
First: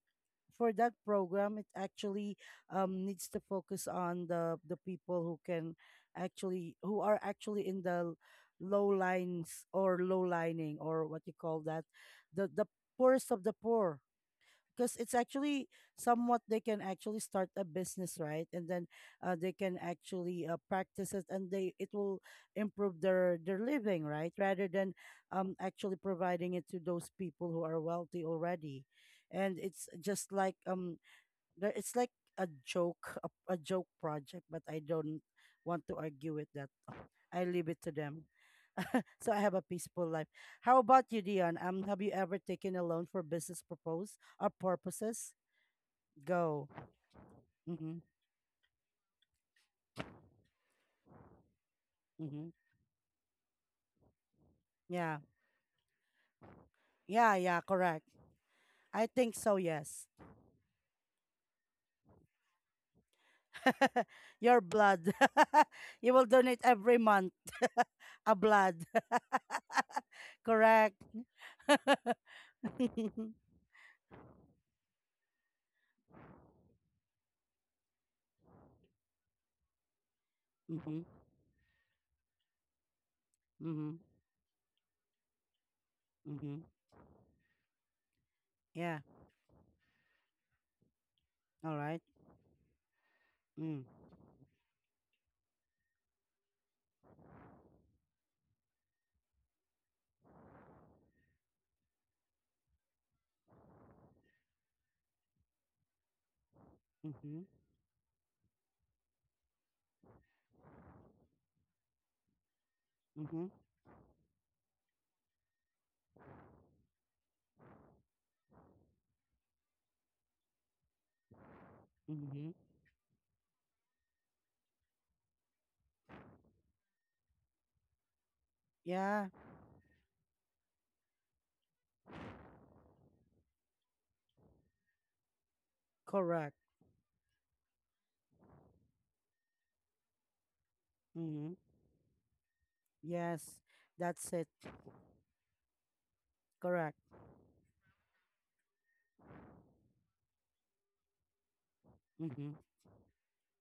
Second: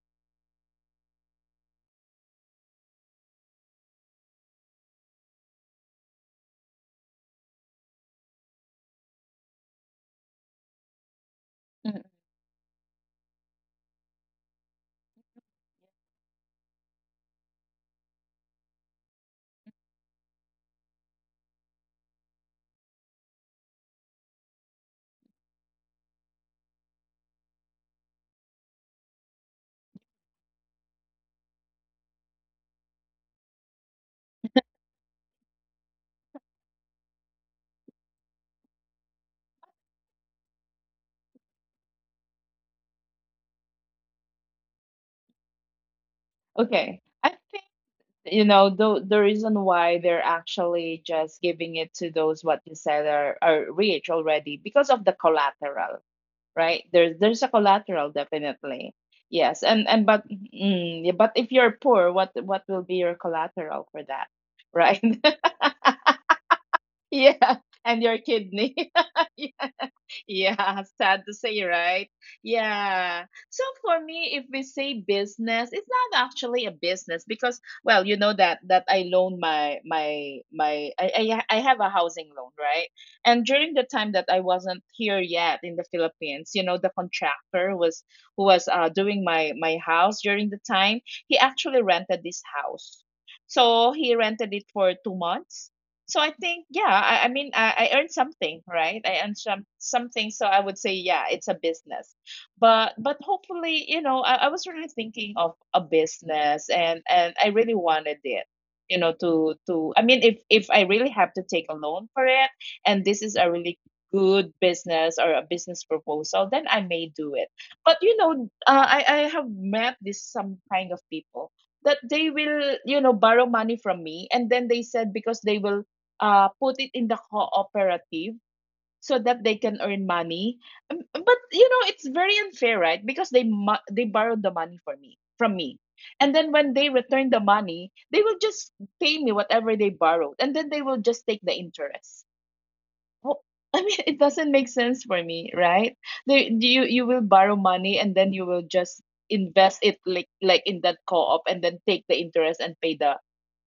for that program, it actually needs to focus on the people who can actually, who are actually in the low lines, or low lining, or what you call that,
Mhm.
the poorest of the poor, because it's actually, somewhat, they can actually start a business, right? And then they can actually practice it, and they, it will improve their living, right, rather than actually providing it to those people who are wealthy already. And it's just like, it's like a joke, a joke project. But I don't want to argue with that. I leave it to them, so I have a peaceful life. How about you, Dion, have you ever taken a loan for business propose, or purposes? Go.
Okay. I think
Mm-hmm.
you know the reason why they're actually just giving it to those
Mm-hmm.
what you said are rich already because of the
Yeah.
collateral, right? There's
Yeah.
there's a
Yeah. Correct.
collateral definitely.
I think so.
Yes, and
Yes.
but yeah, but if you're poor, what will be your collateral for that,
Your
right?
blood. You will donate every month
Yeah, and your
a blood.
kidney. Yeah,
Correct.
sad to say, right? Yeah.
Mm-hmm.
So for me, if we say business, it's not actually a business because, well, you know that I loan my my my I, ha- I have a housing loan, right? And during the
Mm-hmm.
time that I wasn't here yet in the Philippines, you
Mm-hmm.
know, the contractor who was
Yeah.
doing my house during the time, he
All
actually
right.
rented this house.
Mm.
So he rented it for 2 months, so I think, yeah, I mean, I earned something, right? I earned something, so I would say, yeah, it's a business. But hopefully, you know, I was really thinking of a business, and
Mm-hmm.
I really wanted it, you know, to to. I mean, if I really have to take a loan for it, and this is a
Mm-hmm.
really good business or a business proposal, then I may do it. But you know, I have met this some kind of people that they
Mm-hmm.
will, you know, borrow money from me, and then they said because they will put it in the cooperative so
Yeah.
that they can earn money. But you know, it's very unfair, right? Because they borrowed the money for me from me, and then
Correct.
when they return the money, they will just pay me whatever they borrowed, and then they will just take the
Mm-hmm.
interest. Well,
Yes.
I mean, it
That's
doesn't
it.
make sense for me, right? You
Correct.
you will borrow money, and then you will just invest it like in that co-op and then take the interest
Mm-hmm.
and pay the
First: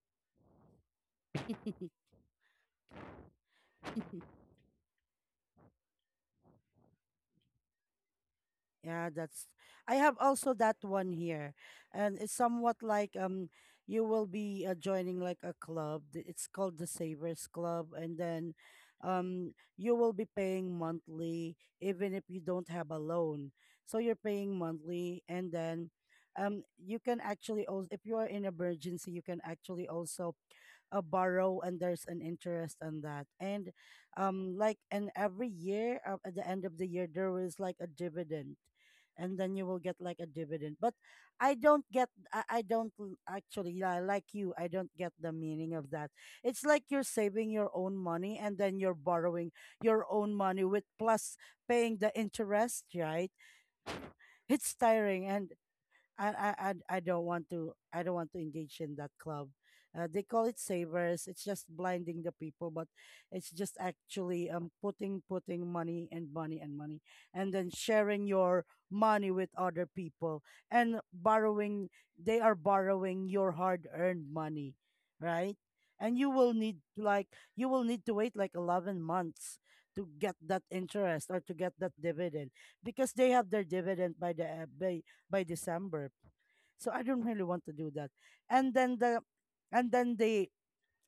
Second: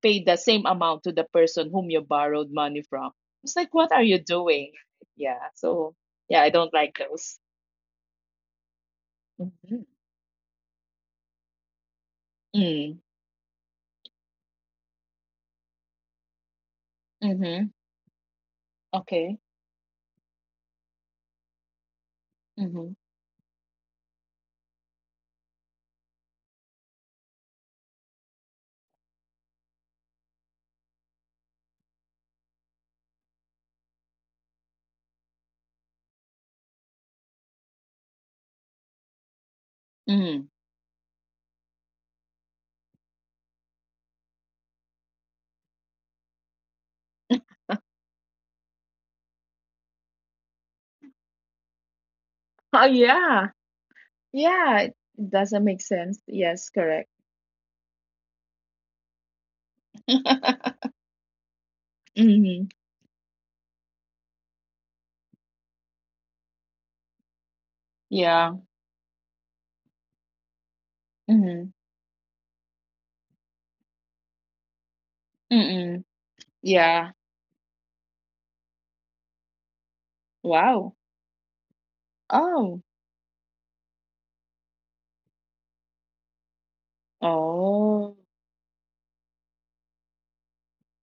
same amount to the person whom you borrowed money from. It's like, what are you doing? Yeah. So yeah, I don't like those.
Yeah, that's,
Mm-hmm.
I have also that one here. And it's somewhat
Mm.
like, you will be joining like a club. It's called the Savers
Mm-hmm.
Club, and then
Okay.
you will be paying monthly, even if you don't have
Mm-hmm.
a loan. So you're paying monthly, and then you can actually also, if you are in emergency, you can actually also borrow, and there's an interest on that. And and every year, at the end of the year, there is like a dividend, and then you will get like a
Mm.
dividend. But I don't get, I don't actually, yeah, like you, I don't get the meaning of that. It's like you're saving your own money, and then you're borrowing your own money with plus paying the interest,
Oh
right?
yeah.
It's
Yeah. It
tiring,
it
and
doesn't make
I
sense.
I I
Yes,
I
correct.
don't want to, I don't want to engage in that club. They call it savers. It's just blinding the people,
Mm-hmm.
but it's just actually putting money and money and money, and then sharing your
Yeah.
money with other people and
Mm-hmm.
borrowing. They are borrowing your hard earned money, right?
Mm-mm.
And you will need
Yeah.
like, you will need to wait like 11 months to get that
Wow.
interest, or to get that dividend,
Oh.
because they have their dividend by the by December. So I don't really want to do that.
Oh.
And then the, and then the,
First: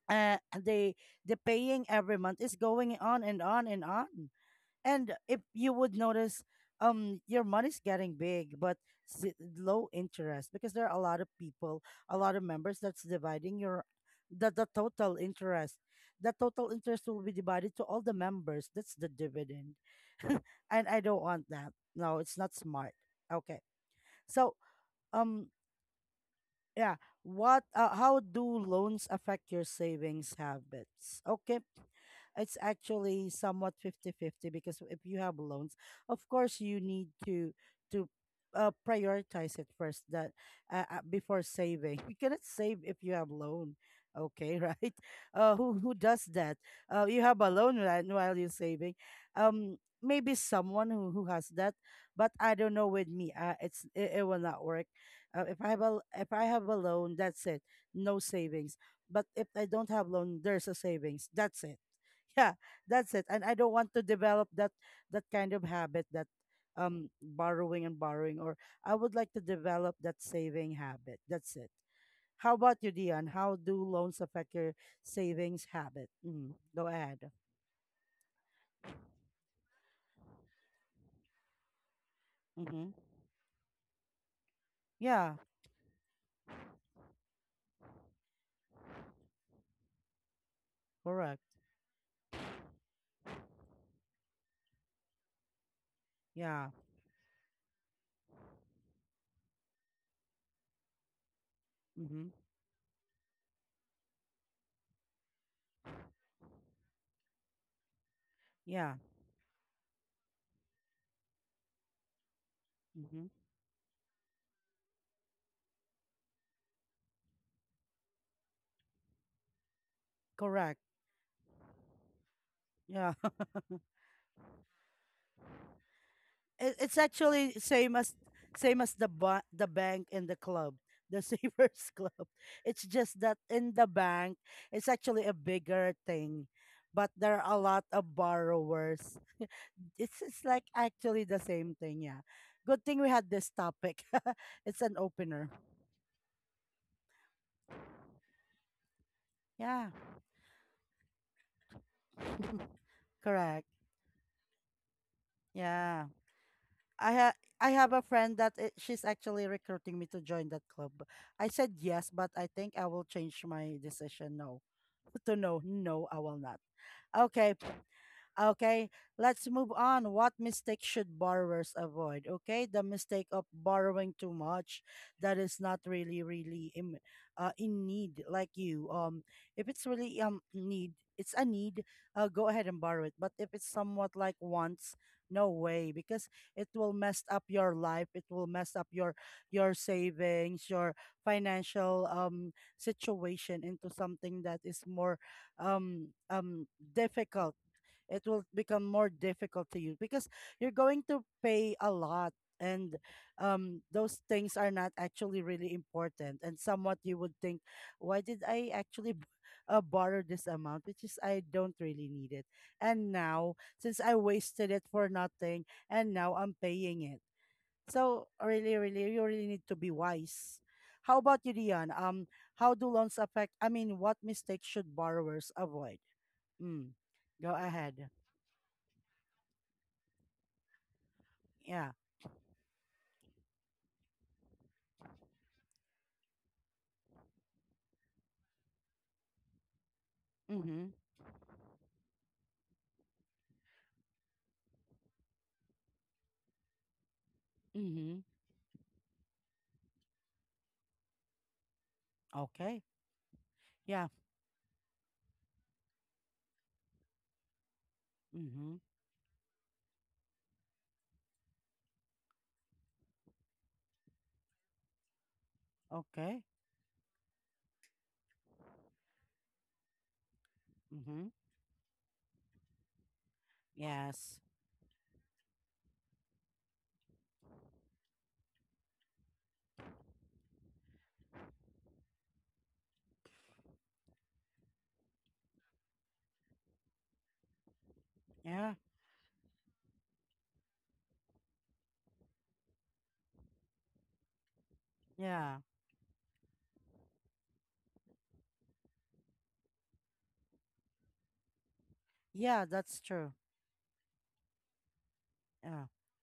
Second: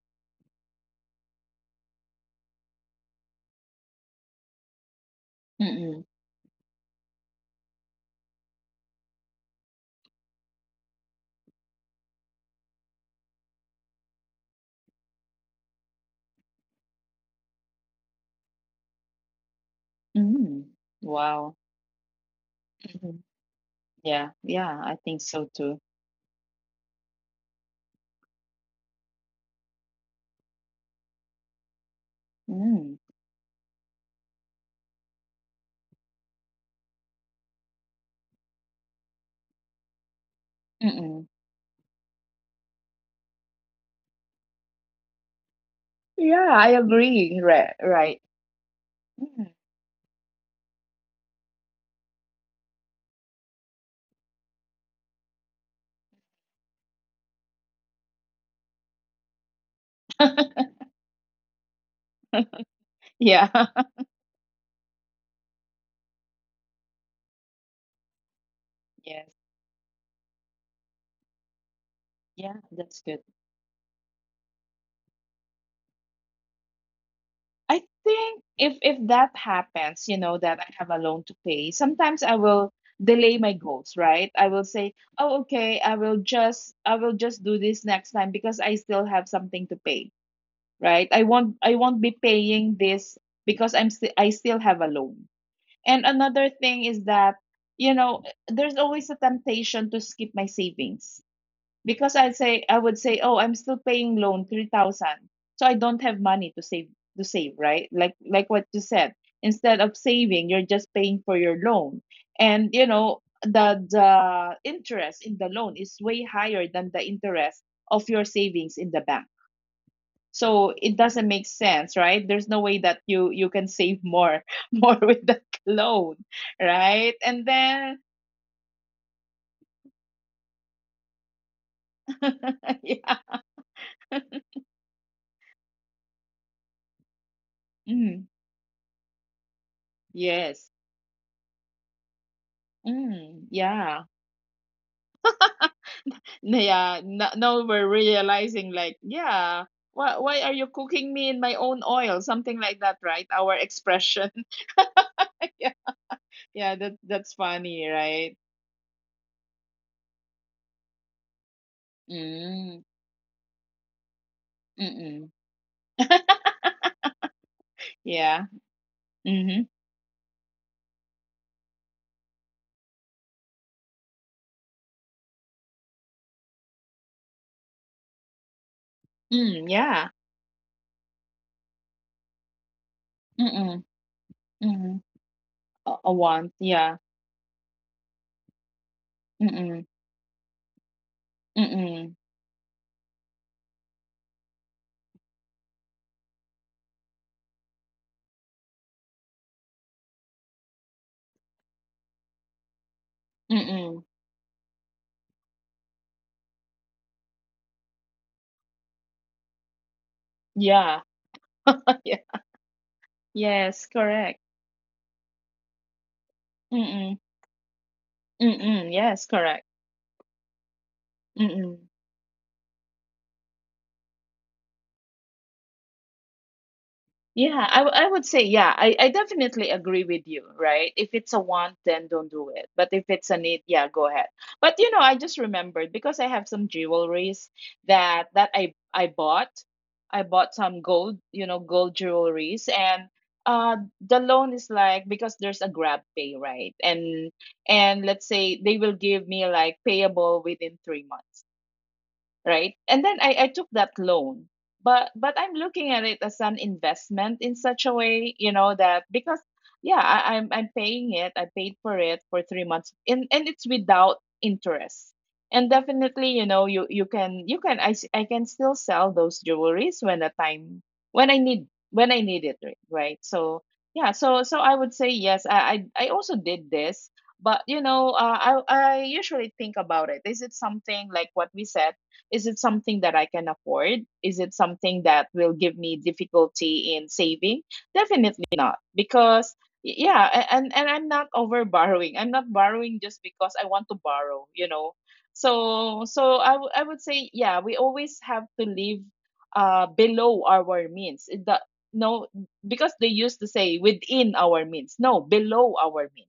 uh the the paying every month is going on and on and on. And if you would
Mm-mm.
notice, your money's getting big, but low interest, because there are a lot of people, a lot of members that's dividing your, the total interest. The total interest will be divided to all the members. That's the dividend.
Mm.
And I don't want
Wow.
that. No, it's not smart.
Mhm.
Okay,
Yeah.
so
Yeah. I think
um
so too.
yeah, what how do loans affect your savings habits? Okay, it's
Mm.
actually somewhat 50-50, because if you have loans, of course you need to, to prioritize it first, that,
Mm-mm.
before saving. You cannot save if you have loan. Okay, right? Who does
Yeah.
that?
I
You have
agree.
a
Right.
loan, right,
Right.
while you're saving.
Mm.
Um, Maybe someone who has that, but I don't know. With me, it will not work. If I have a loan, that's it. No savings. But if I don't have loan, there's a savings. That's it. Yeah, that's it. And
Yeah.
I don't want to develop that, that kind of habit, that borrowing and borrowing. Or I would
Yes.
like to develop that saving habit. That's it. How
Yeah,
about you,
that's good.
Dion? How do loans affect your savings habit? Go ahead.
I think if that happens, you know, that I have a loan to pay, sometimes I will
Mm-hmm.
delay my goals, right? I will say,
Yeah.
"Oh, okay, I will just do this next time because I still have something to pay." Right?
Correct.
I won't be paying this because I still have a loan. And another
Yeah.
thing is that, you know, there's always a temptation to skip my savings because
Mm-hmm.
I would say, oh, I'm still paying loan 3,000, so I don't have money to save, right, like what you
Yeah.
said. Instead of saving, you're just paying for your loan. And you know
Mm-hmm.
the interest in the loan is way higher than the interest of your savings in the bank, so
Correct.
it doesn't make sense, right? There's no way that
Yeah.
you can save more more with that loan,
It's
right? And
actually
then
same as the bank and the club, the savers club. It's just
yeah.
that in the bank, it's actually a bigger thing, but there are a lot of
Mm,
borrowers. It's like
yes.
actually the same thing. Yeah, good thing we had
Mm,
this
yeah.
topic. It's an opener.
Yeah, no, now we're realizing like, yeah,
Yeah.
why are you cooking me in my own oil, something like that, right? Our
Correct.
expression. Yeah.
Yeah,
Yeah, that that's
I
funny,
have a
right?
friend that, she's actually recruiting me to join that club. I said yes, but I think
Mm.
I will change my decision. No.
Mm-mm.
So no, no, I will not. Okay.
Yeah.
Okay, let's
Mm-hmm.
move on. What mistake should borrowers avoid? Okay, the mistake of borrowing too much that is not really, really in need like you. If
Mm,
it's really
yeah.
need, it's a need. Go ahead and borrow it. But if it's
Mm-mm.
somewhat like wants,
Mm-hmm.
no way,
a,
because
a
it
want,
will
yeah.
mess up your life. It will mess up your savings, your financial
Mm-mm.
situation into something that is more um um difficult. It will become more difficult to use, because you're going to pay a lot, and
Mm-mm.
those things are not actually really important, and somewhat you would think, why did I actually borrow this amount,
Yeah.
which is I don't really
Yeah.
need it? And now,
Yes,
since I
correct.
wasted it for nothing, and now I'm paying
Mm-mm.
it. So really,
Mm-mm.
really, you
Yes,
really need
correct.
to be wise. How about you,
Mm-mm.
Dion, how do loans affect, I mean, what mistakes should borrowers avoid? Mm. Go
Yeah, I
ahead.
would say, yeah, I definitely agree with you, right? If it's a want,
Yeah.
then don't do it. But if it's a need, yeah, go ahead. But you know, I just remembered because I have some jewelries that I bought. I bought
Mm-hmm.
some gold, you know, gold jewelries, and uh the loan is like, because there's a grab pay, right? And
Mm-hmm.
let's say they will give me like payable within 3 months,
Okay.
right? And then I took
Yeah.
that loan. But I'm looking at it as an investment in such a way, you
Mm-hmm.
know, that because yeah, I'm paying it. I paid for it for 3 months, and it's without interest. And definitely,
Okay.
you know, you can I can still sell those jewelries when the time
Mm-hmm.
when I need it, right? So yeah,
Yes.
so I would say yes. I also did this, but you know, I usually think about it. Is it something like what we said? Is it something that I can afford? Is it something that will give me difficulty in saving? Definitely
Yeah.
not, because yeah, and I'm not over borrowing. I'm not borrowing just because I want to borrow, you know.
Yeah.
So I would say, yeah, we always have to live below our means. It- The No,
Yeah,
because
that's
they used
true.
to say within our means. No, below
Yeah.
our means,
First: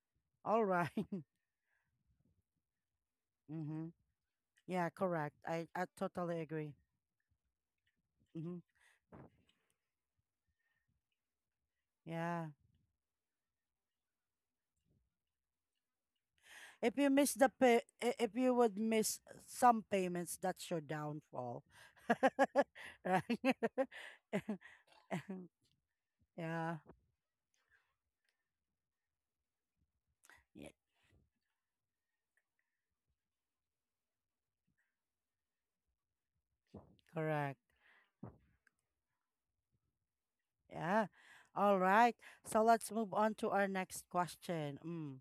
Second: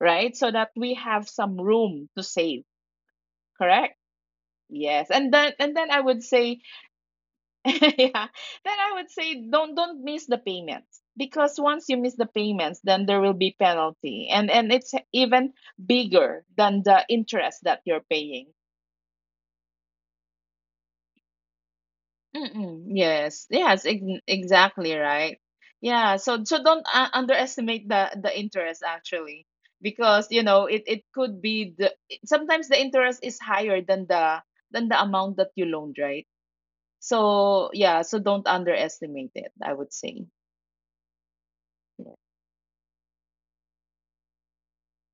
right? So
All
that
right.
we have some room to save,
Mm-hmm.
correct?
Yeah,
Yes, and
correct. I, I
then I would
totally
say,
agree.
yeah,
Mm-hmm.
then I would say, don't miss the payments, because once you miss the
Yeah.
payments, then there will be penalty, and it's even bigger than
If
the
you miss the
interest
pay,
that you're
if you
paying.
would miss some payments, that's your downfall.
Mm-mm,
Right?
yes, yes, ex exactly right. Yeah, so
Yeah.
don't underestimate the interest actually, because you
Yeah,
know it could be sometimes the interest is higher than the amount that you loaned, right?
correct.
So, yeah, so don't underestimate it, I would say.
Yeah. All right.
Yeah.
So let's move on to our next question. Mm.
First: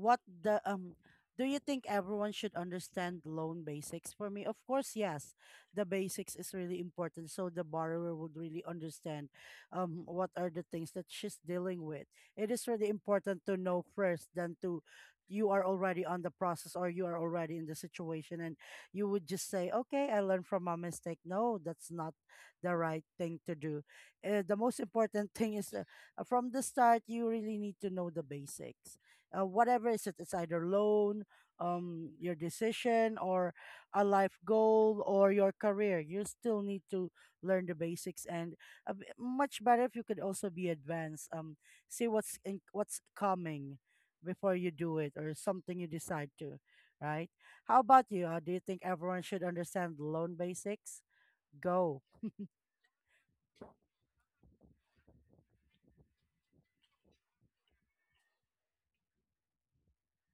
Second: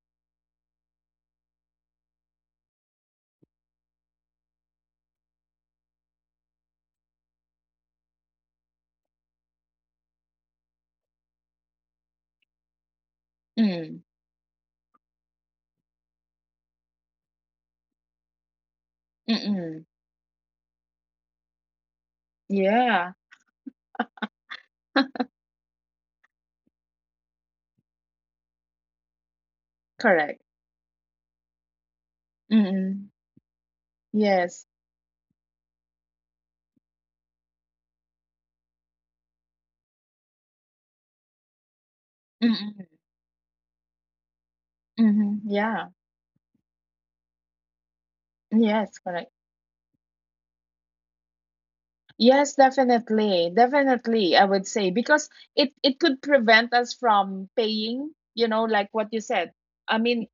what the Do you think everyone should understand loan basics? For me, of course yes. The basics is really important, so the borrower would really understand what are the things that she's dealing with. It is really important to know
Mm.
first, than to, you are already on the process, or you are already in the situation and you would just say,
Mm-mm.
okay, I learned from my mistake. No, that's not the right
Yeah,
thing to do. The most important thing is, from the start, you really need to know the basics, whatever is it. It's
correct.
either loan, your decision,
Mm-mm.
or a life
Yes.
goal, or your career, you still need to learn the basics. And much better if you could also be advanced, see what's what's
Mm-mm.
coming before you do it, or
Mm-hmm.
something you
Yeah.
decide to. Right? How about you, do you think
Yes,
everyone
correct.
should understand loan basics? Go.
Yes, definitely. Definitely, I would say, because it could prevent us from paying, you know, like what you said. I mean,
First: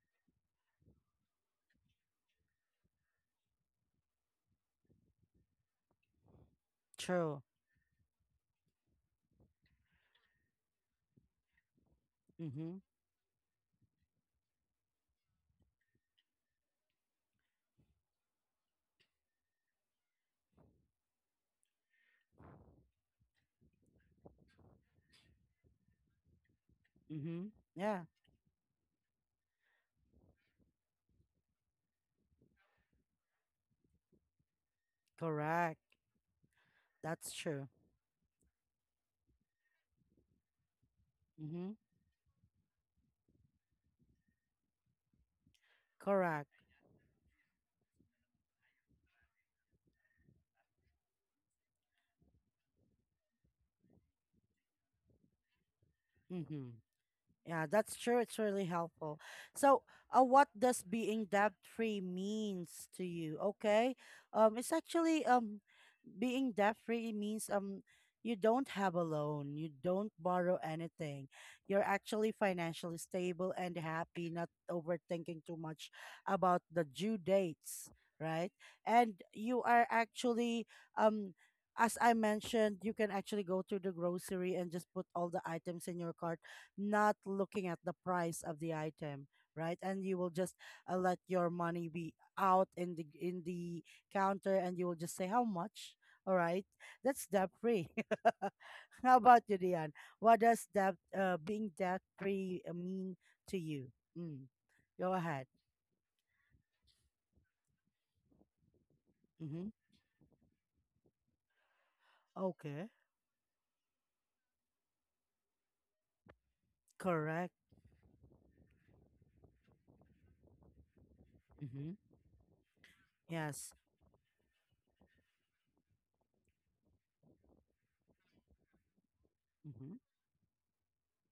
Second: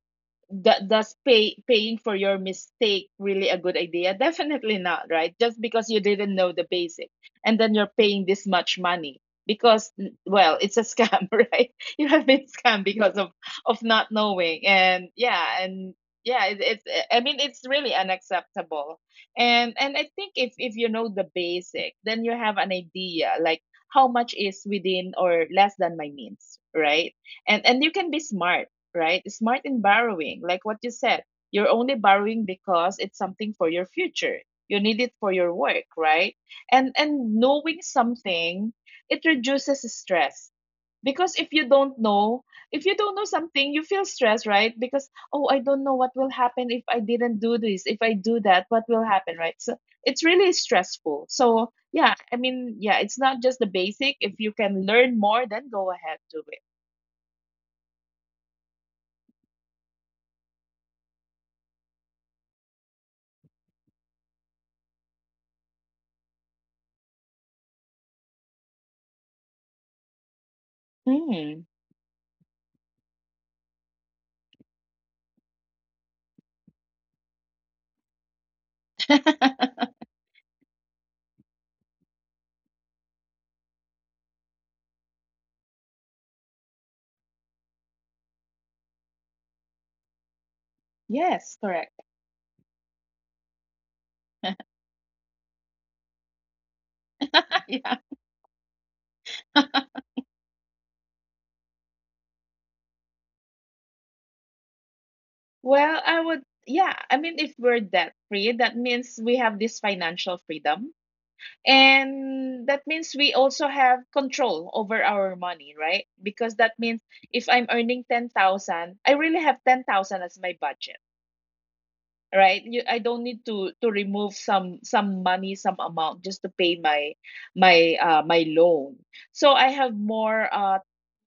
that does pay paying for your mistake really a good idea? Definitely not, right? Just because you didn't know the basic,
True.
and then you're paying this much money because well, it's a scam. Right? You have been
Mm-hmm.
scammed because of not knowing. And yeah, and yeah, it's, I mean, it's really unacceptable. And I think if you know the basic, then you have an idea like how much is within or less than my means, right?
Mm-hmm.
And you
Yeah.
can be smart, right? Smart in borrowing, like what you said. You're only borrowing because it's something for your future. You need it for your work,
Correct.
right? And
That's true.
knowing something, it reduces stress. Because
Mm-hmm.
if you don't know something, you feel stressed, right? Because oh, I don't know what will
Correct.
happen if I didn't do this, if I do that, what will happen, right? So it's really stressful. So yeah, I mean, yeah, it's not just the basic. If you can learn more, then go ahead, do
Mm-hmm. Yeah, that's true. It's really helpful. So, what does being debt free means to you? Okay, it's actually being debt free means, you don't have a loan, you don't borrow anything.
it.
You're actually financially stable and happy, not overthinking too much about the due dates, right? And you are
Mm.
actually um. as I mentioned, you can actually go to the grocery and just put all the items in your cart, not looking at the price of the item, right? And you will just, let your
Yes,
money be
correct.
out in the counter, and you will just say how much. All right, that's debt free.
Yeah.
How about you, Dian? What does debt being debt free mean to you? Mm. Go ahead.
Well, I would, yeah. I mean, if we're debt free, that means we
Mm-hmm.
have this financial freedom. And
Okay.
that means we also have control over our money, right? Because that means
Correct.
if I'm earning 10,000, I really have 10,000 as my budget.
Mm-hmm.
Right. I don't need
Yes.
to remove some money, some amount just to pay my loan, so I
Mm-hmm.
have more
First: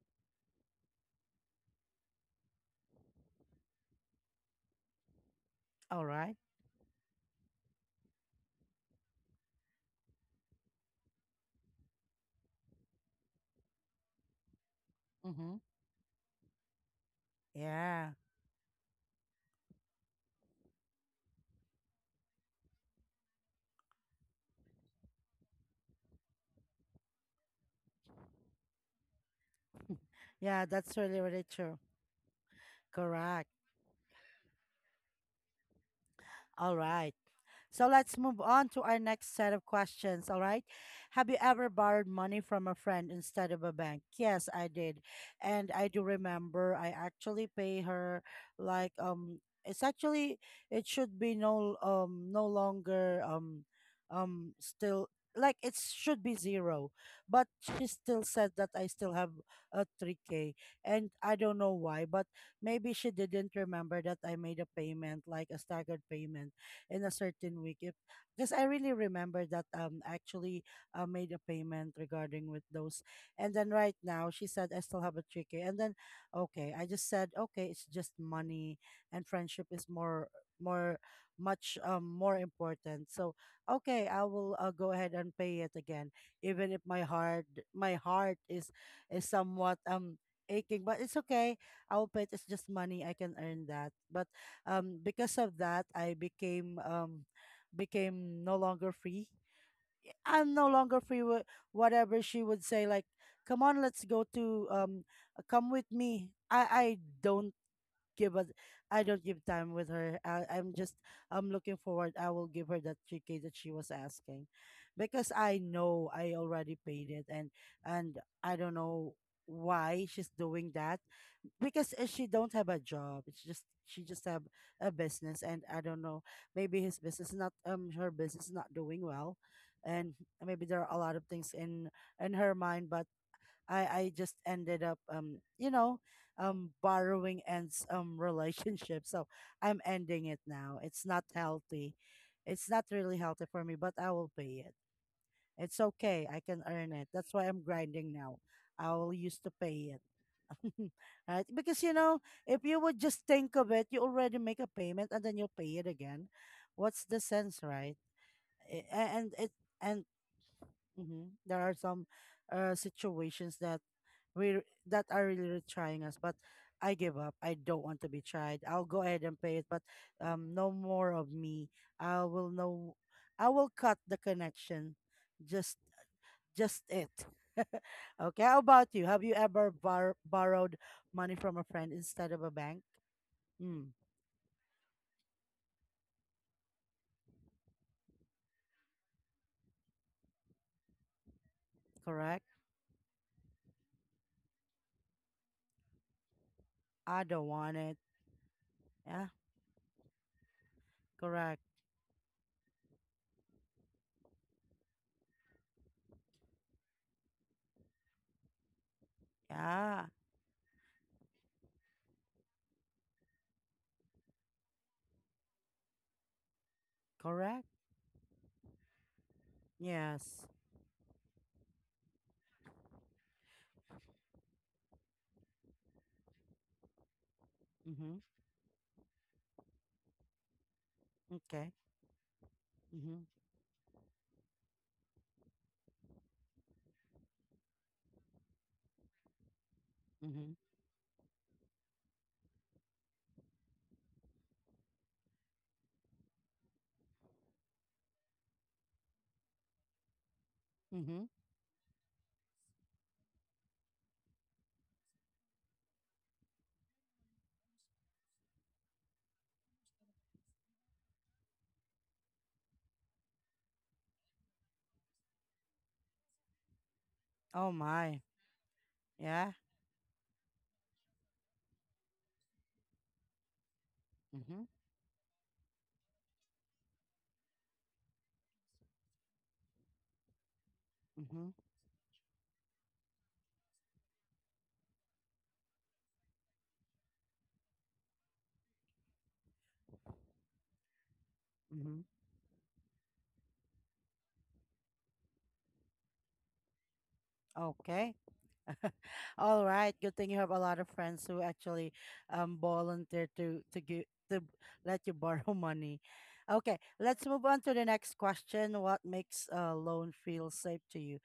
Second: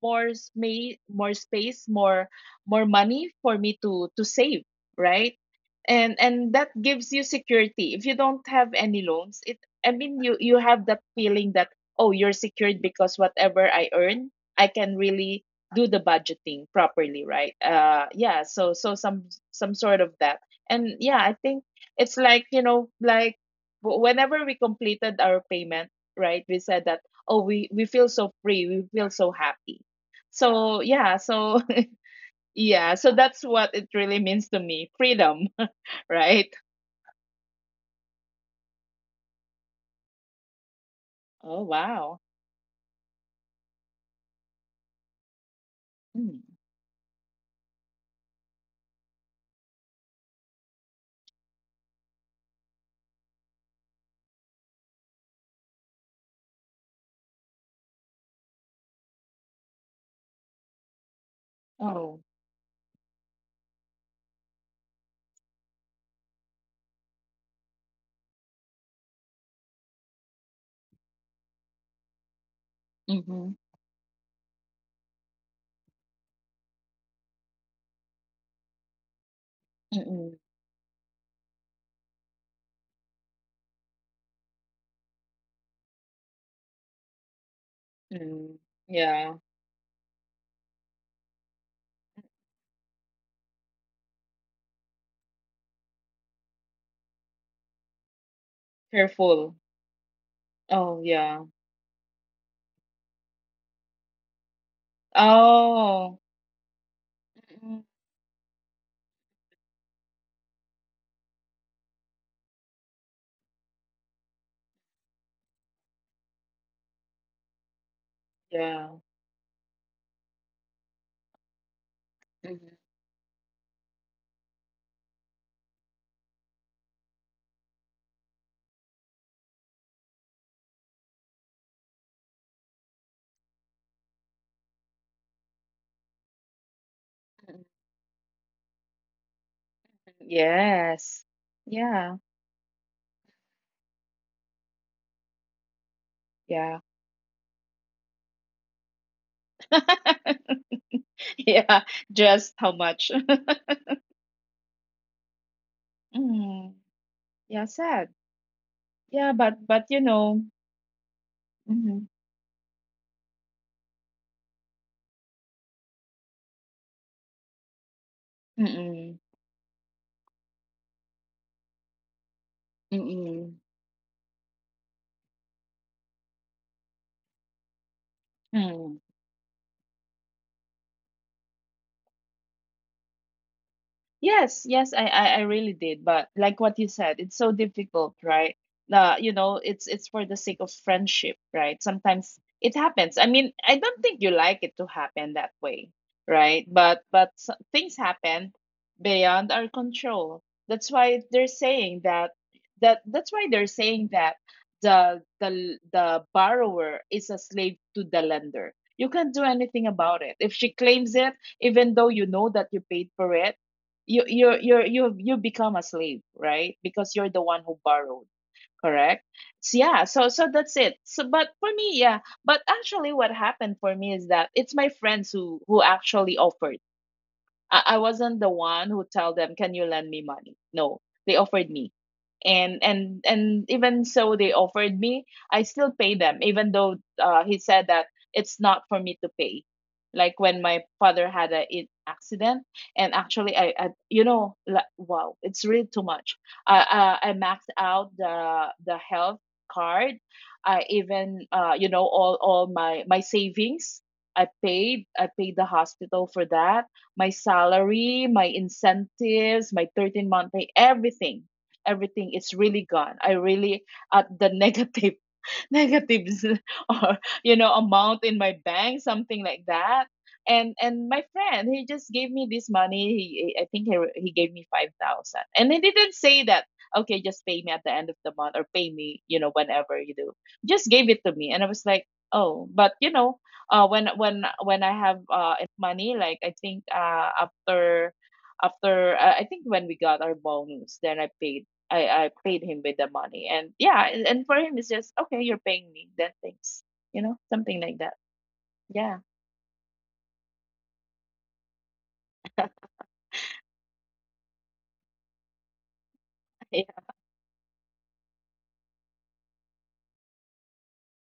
more space, more money for me to save, right?
All
and
right.
and that gives you security. If you don't have any loans, it I mean, you have that feeling that, oh, you're secured because whatever I earn, I can really
Mm-hmm.
do the budgeting properly, right? Uh,
Yeah.
yeah, so some sort of that. And yeah, I think it's like, you know, like whenever we completed our payment, right? We said that, oh, we feel so free. We feel so happy.
Yeah,
So
that's
yeah,
really, really
so
true.
yeah, so that's
Correct.
what it really means to me, freedom, right?
All right. So let's move on to our next set of questions. All right. Have you
Oh,
ever borrowed
wow.
money from a friend instead of a bank? Yes, I did. And I do
Mm.
remember I actually pay her like, it's actually it should be no longer, still like it should be zero, but she still said that I still have a 3k, and I don't know why.
Oh,
But maybe she didn't remember that I made a payment, like a staggered payment in a certain week, if because I really remember that, actually made a payment regarding with those.
mm-hmm.
And then right now she said I still have a 3k. And then, okay, I just said, okay, it's just money, and friendship is
Mm-mm.
more, more, much more important. So okay, I will, go ahead and pay it again, even if my heart, my heart
Mm.
is
Yeah,
somewhat aching. But it's okay, I'll pay it. It's just money. I can earn that. But because of that, I became became no longer free.
careful.
I'm no
Oh,
longer free
yeah.
with whatever she would say. Like, come on, let's go to, come with
Oh,
me. I don't
mm-mm.
give us, I don't give time with her. I'm just, I'm looking forward. I will give her that 3K that she was asking. Because I know I already paid it, and I don't
Yeah.
know why she's doing that, because she
Mm-hmm.
don't
Mm-hmm.
have a job. It's just, she just have a business, and I don't know, maybe his business not her business not doing well. And maybe there are a lot of things in her mind, but I just ended up you know borrowing and relationship. So I'm ending it now. It's
Yes.
not healthy.
Yeah.
It's not really healthy for me, but I will pay it. It's okay. I can
Yeah.
earn it. That's why I'm grinding now. I will used to pay it. Right?
Yeah,
Because you know,
just how
if you
much.
would just think of it, you already make a payment and then you'll pay it again.
Mm,
What's the
yeah,
sense, right?
sad. Yeah,
And it,
but you
and,
know,
mm-hmm. There are
mm-hmm,
some situations that we, that are really really trying us, but I give up. I don't want to be tried. I'll go
mm-mm,
ahead and pay it, but no more of me. I will no,
mm-mm,
I will cut the connection. Just, just it. Okay. How
mm,
about you? Have you ever borrowed money from a friend instead of a bank? Mm.
yes, yes, I really did. But like what you said, it's so difficult, right? You know, it's for the sake of friendship, right? Sometimes
Correct.
it happens. I mean, I don't think you like it to happen that way, right? But but
I
s-
don't want
things
it.
happen
Yeah.
beyond our control. That's why they're
Correct.
saying that that that's why they're saying that the borrower is a slave to the lender. You can't do anything
Yeah.
about it. If she claims it, even though you know that you paid for it, you become a slave, right? Because you're the one
Correct.
who borrowed. Correct. So, so
Yes.
that's it. So but for me, yeah, but actually what happened for me is that it's my friends who actually offered. I
Mm-hmm.
wasn't the one who tell them, "Can you lend me money?" No, they offered
Okay.
me, and and
Mm-hmm.
and even so, they offered me. I still pay them, even though he said that it's not for me to pay. Like when
Mm-hmm.
my father had a accident, and actually, I you know, like, wow, it's really too much. I maxed out the health card. I
Mm-hmm.
even, all my savings. I paid the hospital for that, my salary, my incentives, my 13th month pay, everything, everything is really gone. I really at the negative, negatives or you know
Oh
amount
my.
in my bank, something like
Yeah.
that. And my friend, he just gave me this money. He I think he gave me
Mm-hmm.
5,000, and he didn't say that, "Okay, just pay me at the end of the month or pay me, you know, whenever you do." Just gave it to me, and
Mm-hmm.
I was like, oh, but you know, when I have enough money, like I think after I think when we got our bonus, then I paid I
Mm-hmm.
I paid him with the money. And yeah, and for him it's just okay, you're paying me, then thanks, you know, something like that.
Okay.
Yeah.
All right. Good thing you have a lot of friends who actually volunteer to let you borrow money. Okay.
Yeah.
Let's move on to the next question. What makes a loan feel safe to you?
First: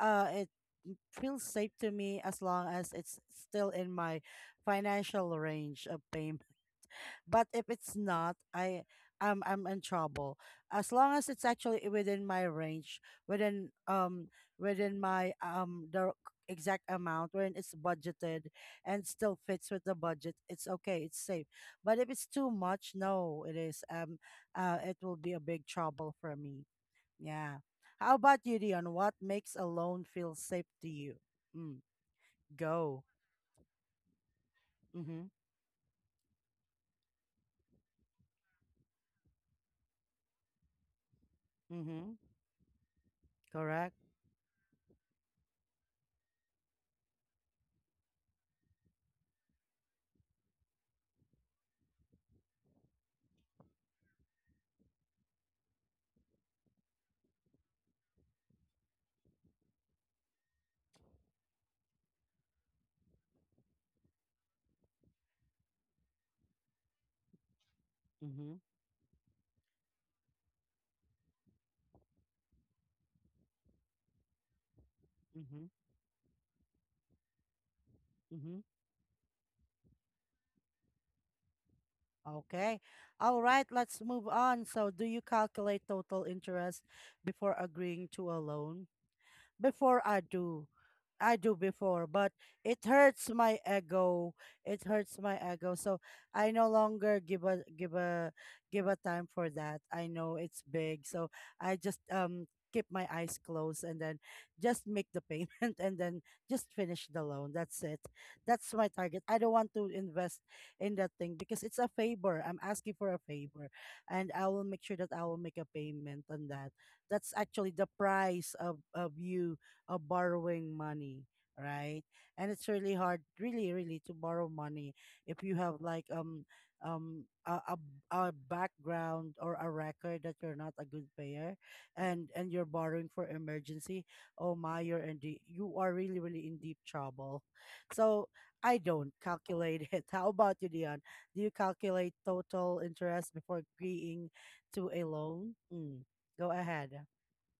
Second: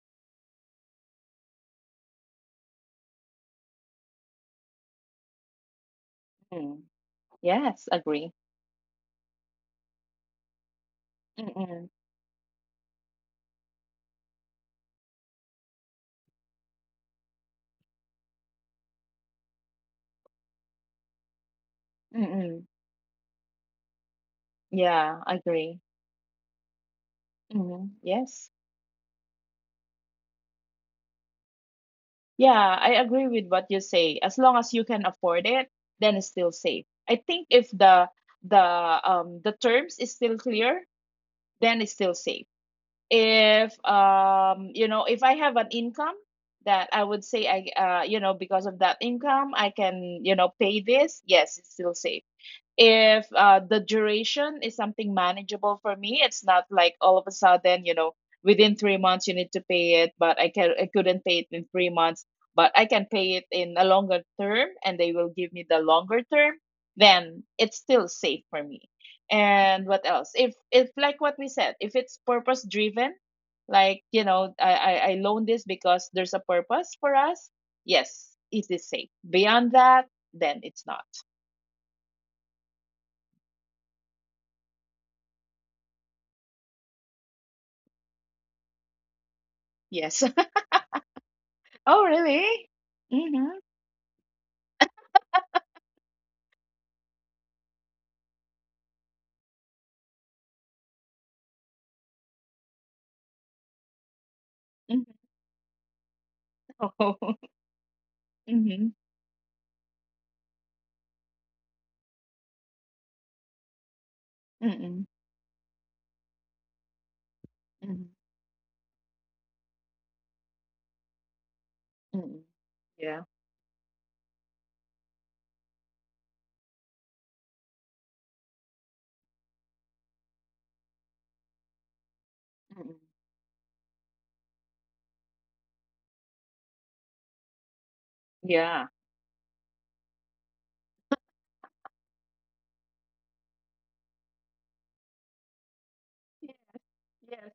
Uh it Feels safe to me as long as it's still in my financial range of payment.
Mm.
But if
Yes,
it's
agree.
not, I'm I'm in trouble. As long as it's
Mm.
actually
Mm.
within my range, within within my the exact amount when it's budgeted and still fits with the budget, it's okay, it's safe. But if it's
Mm.
too
Mm.
much, no, it is it will
Yeah,
be a big
agree.
trouble for me. Yeah.
Mm.
How
Yes.
about you, Dion? What makes a loan feel safe to you? Mm,
Yeah, I
go.
agree with what you say. As long as you can
Mm-hmm.
afford it, then it's still safe. I think if the the terms is still clear, then it's still
Mm-hmm.
safe. If
Correct.
you know, if I have an income that I would say I you know, because of that income I can, you know, pay this, yes, it's still safe. If the duration is something manageable for me, it's not like all of a sudden, you know, within 3 months you need to pay it, but I couldn't pay it in 3 months, but I can pay it in a longer term and they will give me the longer term, then it's still safe
Mm-hmm.
for me. And what else, if like what we said, if it's purpose driven, like you know, I loan this
Mm-hmm.
because there's a purpose for us. Yes,
Mm-hmm.
it is safe. Beyond that, then it's not.
Okay. All right, let's move on. So, do you calculate total interest before agreeing to a loan? Before, I
Yes.
do. I do before,
Oh,
but it
really?
hurts my
Mhm.
ego. It hurts my ego. So I no longer give a give a time for that. I know it's big. So I just keep my eyes closed, and then just make the
Mhm.
payment and then just finish the
Oh.
loan. That's it. That's my
Mhm.
target. I don't want to invest in that thing, because it's a favor. I'm asking for a favor, and I will make sure
Mm.
that I will make a payment on that. That's actually the
Mhm. Mm.
price of you, borrowing money, right? And it's really hard,
Yeah.
really, really, to borrow money if you have like um a, a, a background or a record that you're not a good payer, and you're
Mm.
borrowing for emergency. Oh my, you're in the, you are really, really in deep trouble. So I
Yeah.
don't calculate it. How about you, Dion? Do you calculate total interest before agreeing to a loan? Mm. Go
Yeah,
ahead.
yeah.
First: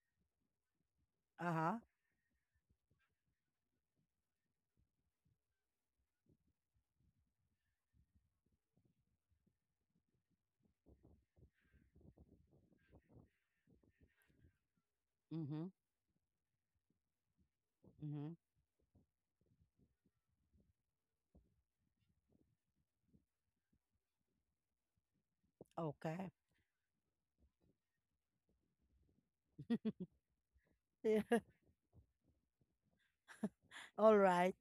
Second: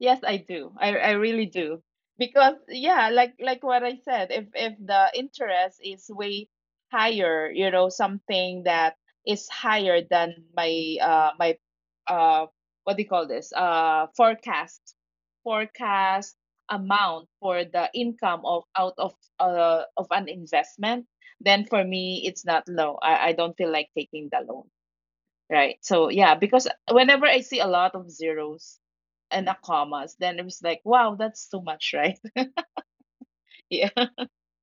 Yes, I do. I really
Uh huh.
do. Because yeah, like what I said, if the interest is way higher, you know, something that is higher than my uh what do you call this? Forecast,
Mm hmm.
forecast amount for the
Mm hmm.
income of out of an investment, then for me it's not low. I don't feel like taking the loan. Right. So
Okay.
yeah, because whenever I see a lot of zeros and a commas, then it was like, wow,
Yeah.
that's too much, right? Yeah.
All right.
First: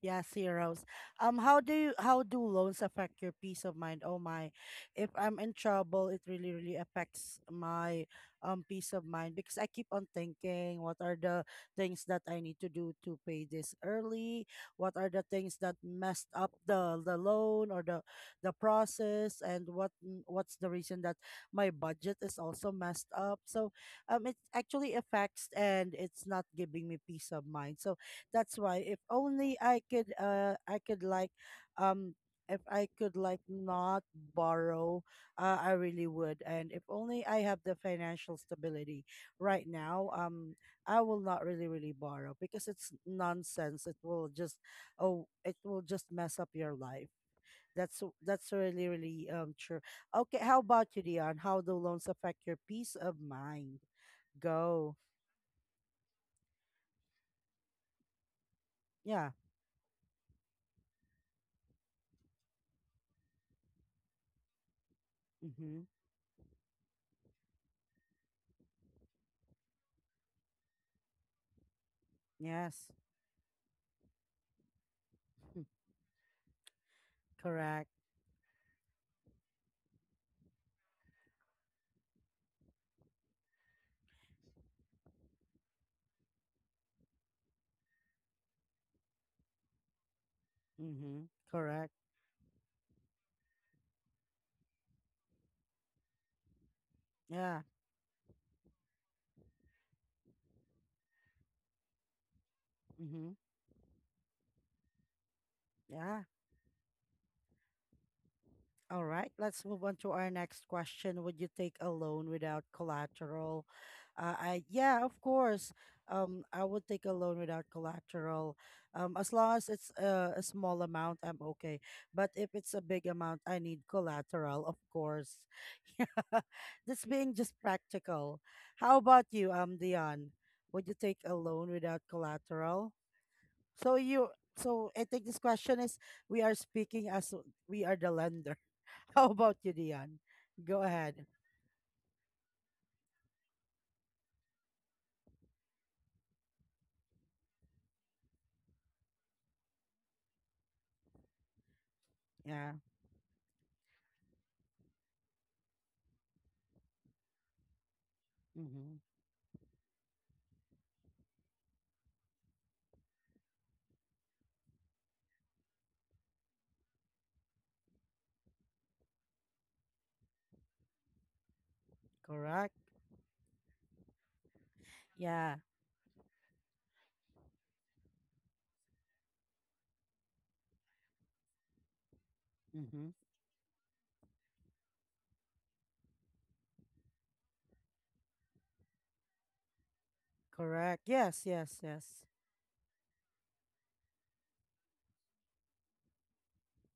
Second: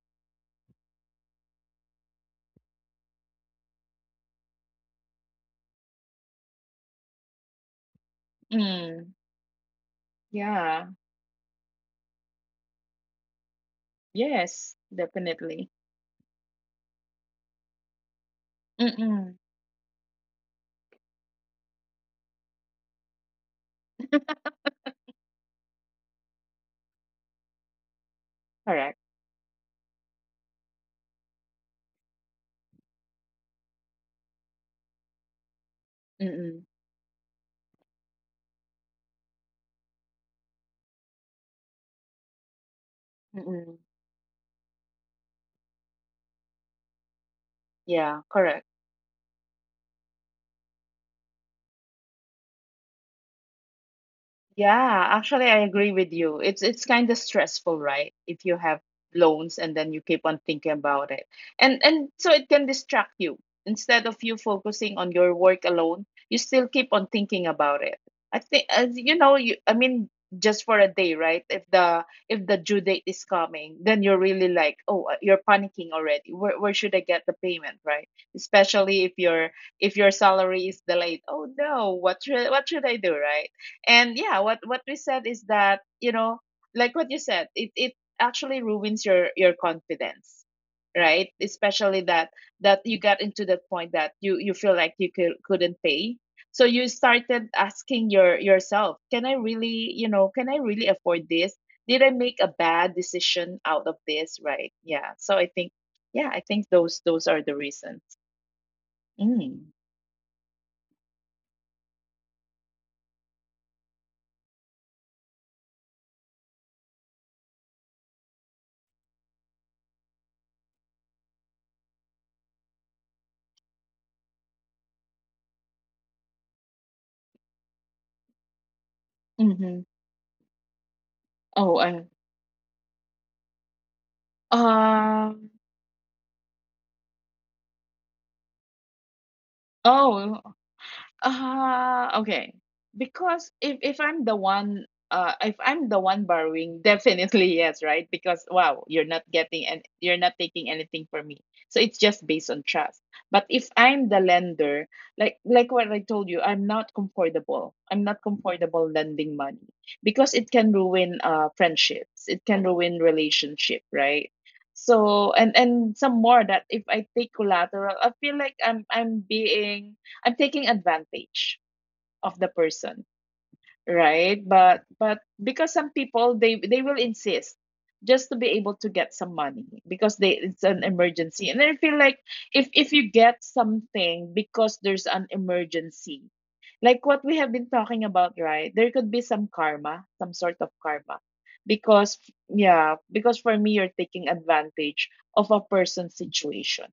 Yes, heroes. How do loans affect your peace of mind? Oh my, if I'm in trouble, it really, really affects my peace of
Mm.
mind because I keep on thinking,
Yeah.
what are the things that I need to do to pay this early?
Yes,
What are the things
definitely.
that messed up the loan or the
Mm-mm.
process? And what's the reason that my budget is also messed up? So, it actually affects and it's not giving me peace of mind. So that's why
Correct.
if only I could like um if I could like not borrow, I really would.
Mm-mm.
And if only I have the financial stability right now, I will not really really borrow because it's
Mm-mm.
nonsense. It will just. Oh, it will just mess up your life. That's
Yeah,
that's
correct.
really really true. Okay, how about you, Dion? How do loans affect your peace of mind? Go.
Yeah, actually, I agree with you. It's kind of stressful, right? If you have
Yeah.
loans and then you keep on thinking about it, and so it can distract you. Instead of you focusing on your work
Mm-hmm.
alone, you still keep on thinking about it. I think, as you know, just for a day, right? If the due
Yes.
date is coming, then you're really like, oh, you're
Mm,
panicking already. Where should I get the payment,
correct.
right? Especially if your salary is delayed. Oh no, what should I do, right? And yeah, what we said is that, you know, like what you said, it actually ruins your confidence, right?
Mm-hmm. Correct.
Especially that you got into the point that you feel like you could, couldn't pay. So you started
Yeah.
asking yourself, can I really, you know, can I really afford this? Did I make a bad
Mm-hmm.
decision out of this, right? Yeah, so I think,
Yeah.
yeah, I think those are the reasons.
All right. Let's
Mm.
move on to our next question. Would you take a loan without collateral? I yeah, of course. I would take a loan without collateral. As long as it's a small amount, I'm okay. But if it's a big amount, I need collateral, of course. Yeah. That's being just practical. How about you,
Mm-hmm.
Dion? Would you take a loan without
Oh.
collateral? So you
uh,
so I think this
um
question is we are speaking as we are the lender. How about you, Dion?
oh.
Go ahead.
Okay. Because if I'm the one, if I'm the one borrowing, definitely yes, right? Because wow, you're not getting and you're not taking anything from me. So it's just based on
Yeah.
trust. But if I'm the lender, like what I told you, I'm not comfortable. I'm not comfortable
Mm-hmm.
lending money because it can ruin friendships. It can ruin relationship, right? So and some more that if I take collateral, I feel like I'm being, I'm taking advantage of the
Correct.
person, right? But
Yeah.
because some people, they will insist just to be able to get some money because they it's an emergency. And I feel like if
Mm-hmm.
you get something because there's an emergency, like what we have been talking about, right? There could be some karma, some sort of
Correct.
karma.
Yes, yes, yes.
Because yeah, because for me, you're taking advantage of a person's situation.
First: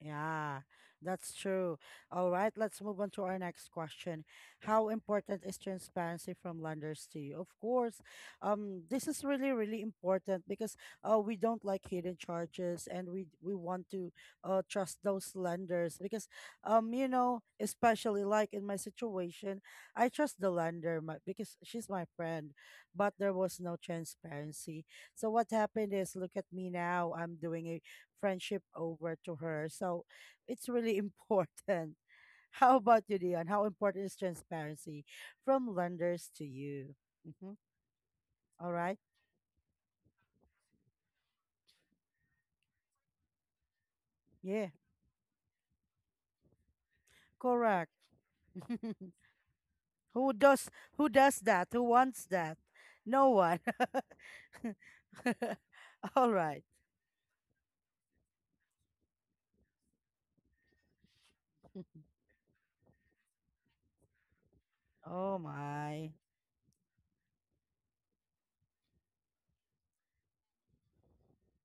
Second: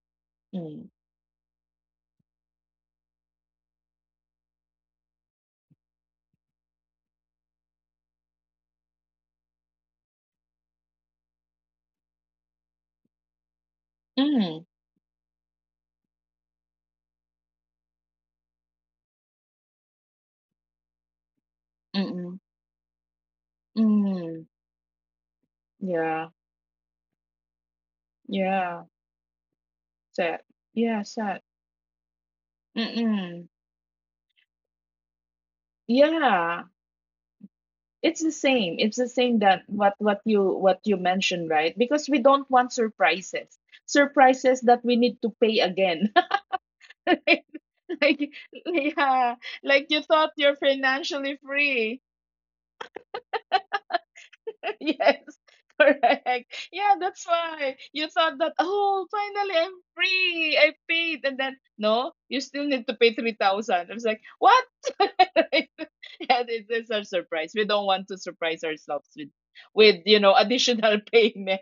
Yeah,
Mm.
that's true. All right, let's move on to our next question. How important is transparency from lenders to you? Of course, this is really, really important because we don't like hidden charges and we want to
Mm.
trust those lenders because you know, especially like in my situation, I trust the lender my, because she's my
Mm.
friend, but there was no
Mm.
transparency. So what happened is,
Yeah.
look at me now. I'm doing a friendship
Yeah,
over to her. So
sad.
it's really
Yeah, sad.
important. How about you, Dion?
Mm-mm.
How important is transparency from lenders to
Yeah,
you? Mm-hmm.
it's the
All
same.
right.
It's the same that what you, what you mentioned, right? Because we don't want surprises. Surprises
Yeah,
that we need to pay again.
correct.
Like, yeah, like you
who
thought you're
does who does
financially
that? Who
free.
wants that? No one.
Yes,
All right.
correct. Yeah, that's why you thought that, oh, finally I'm free. I paid. And then, no, you still need to pay 3,000. I was like, what?
Oh
Right?
my.
Yeah, it is our surprise. We don't want to surprise ourselves with, you know, additional payment.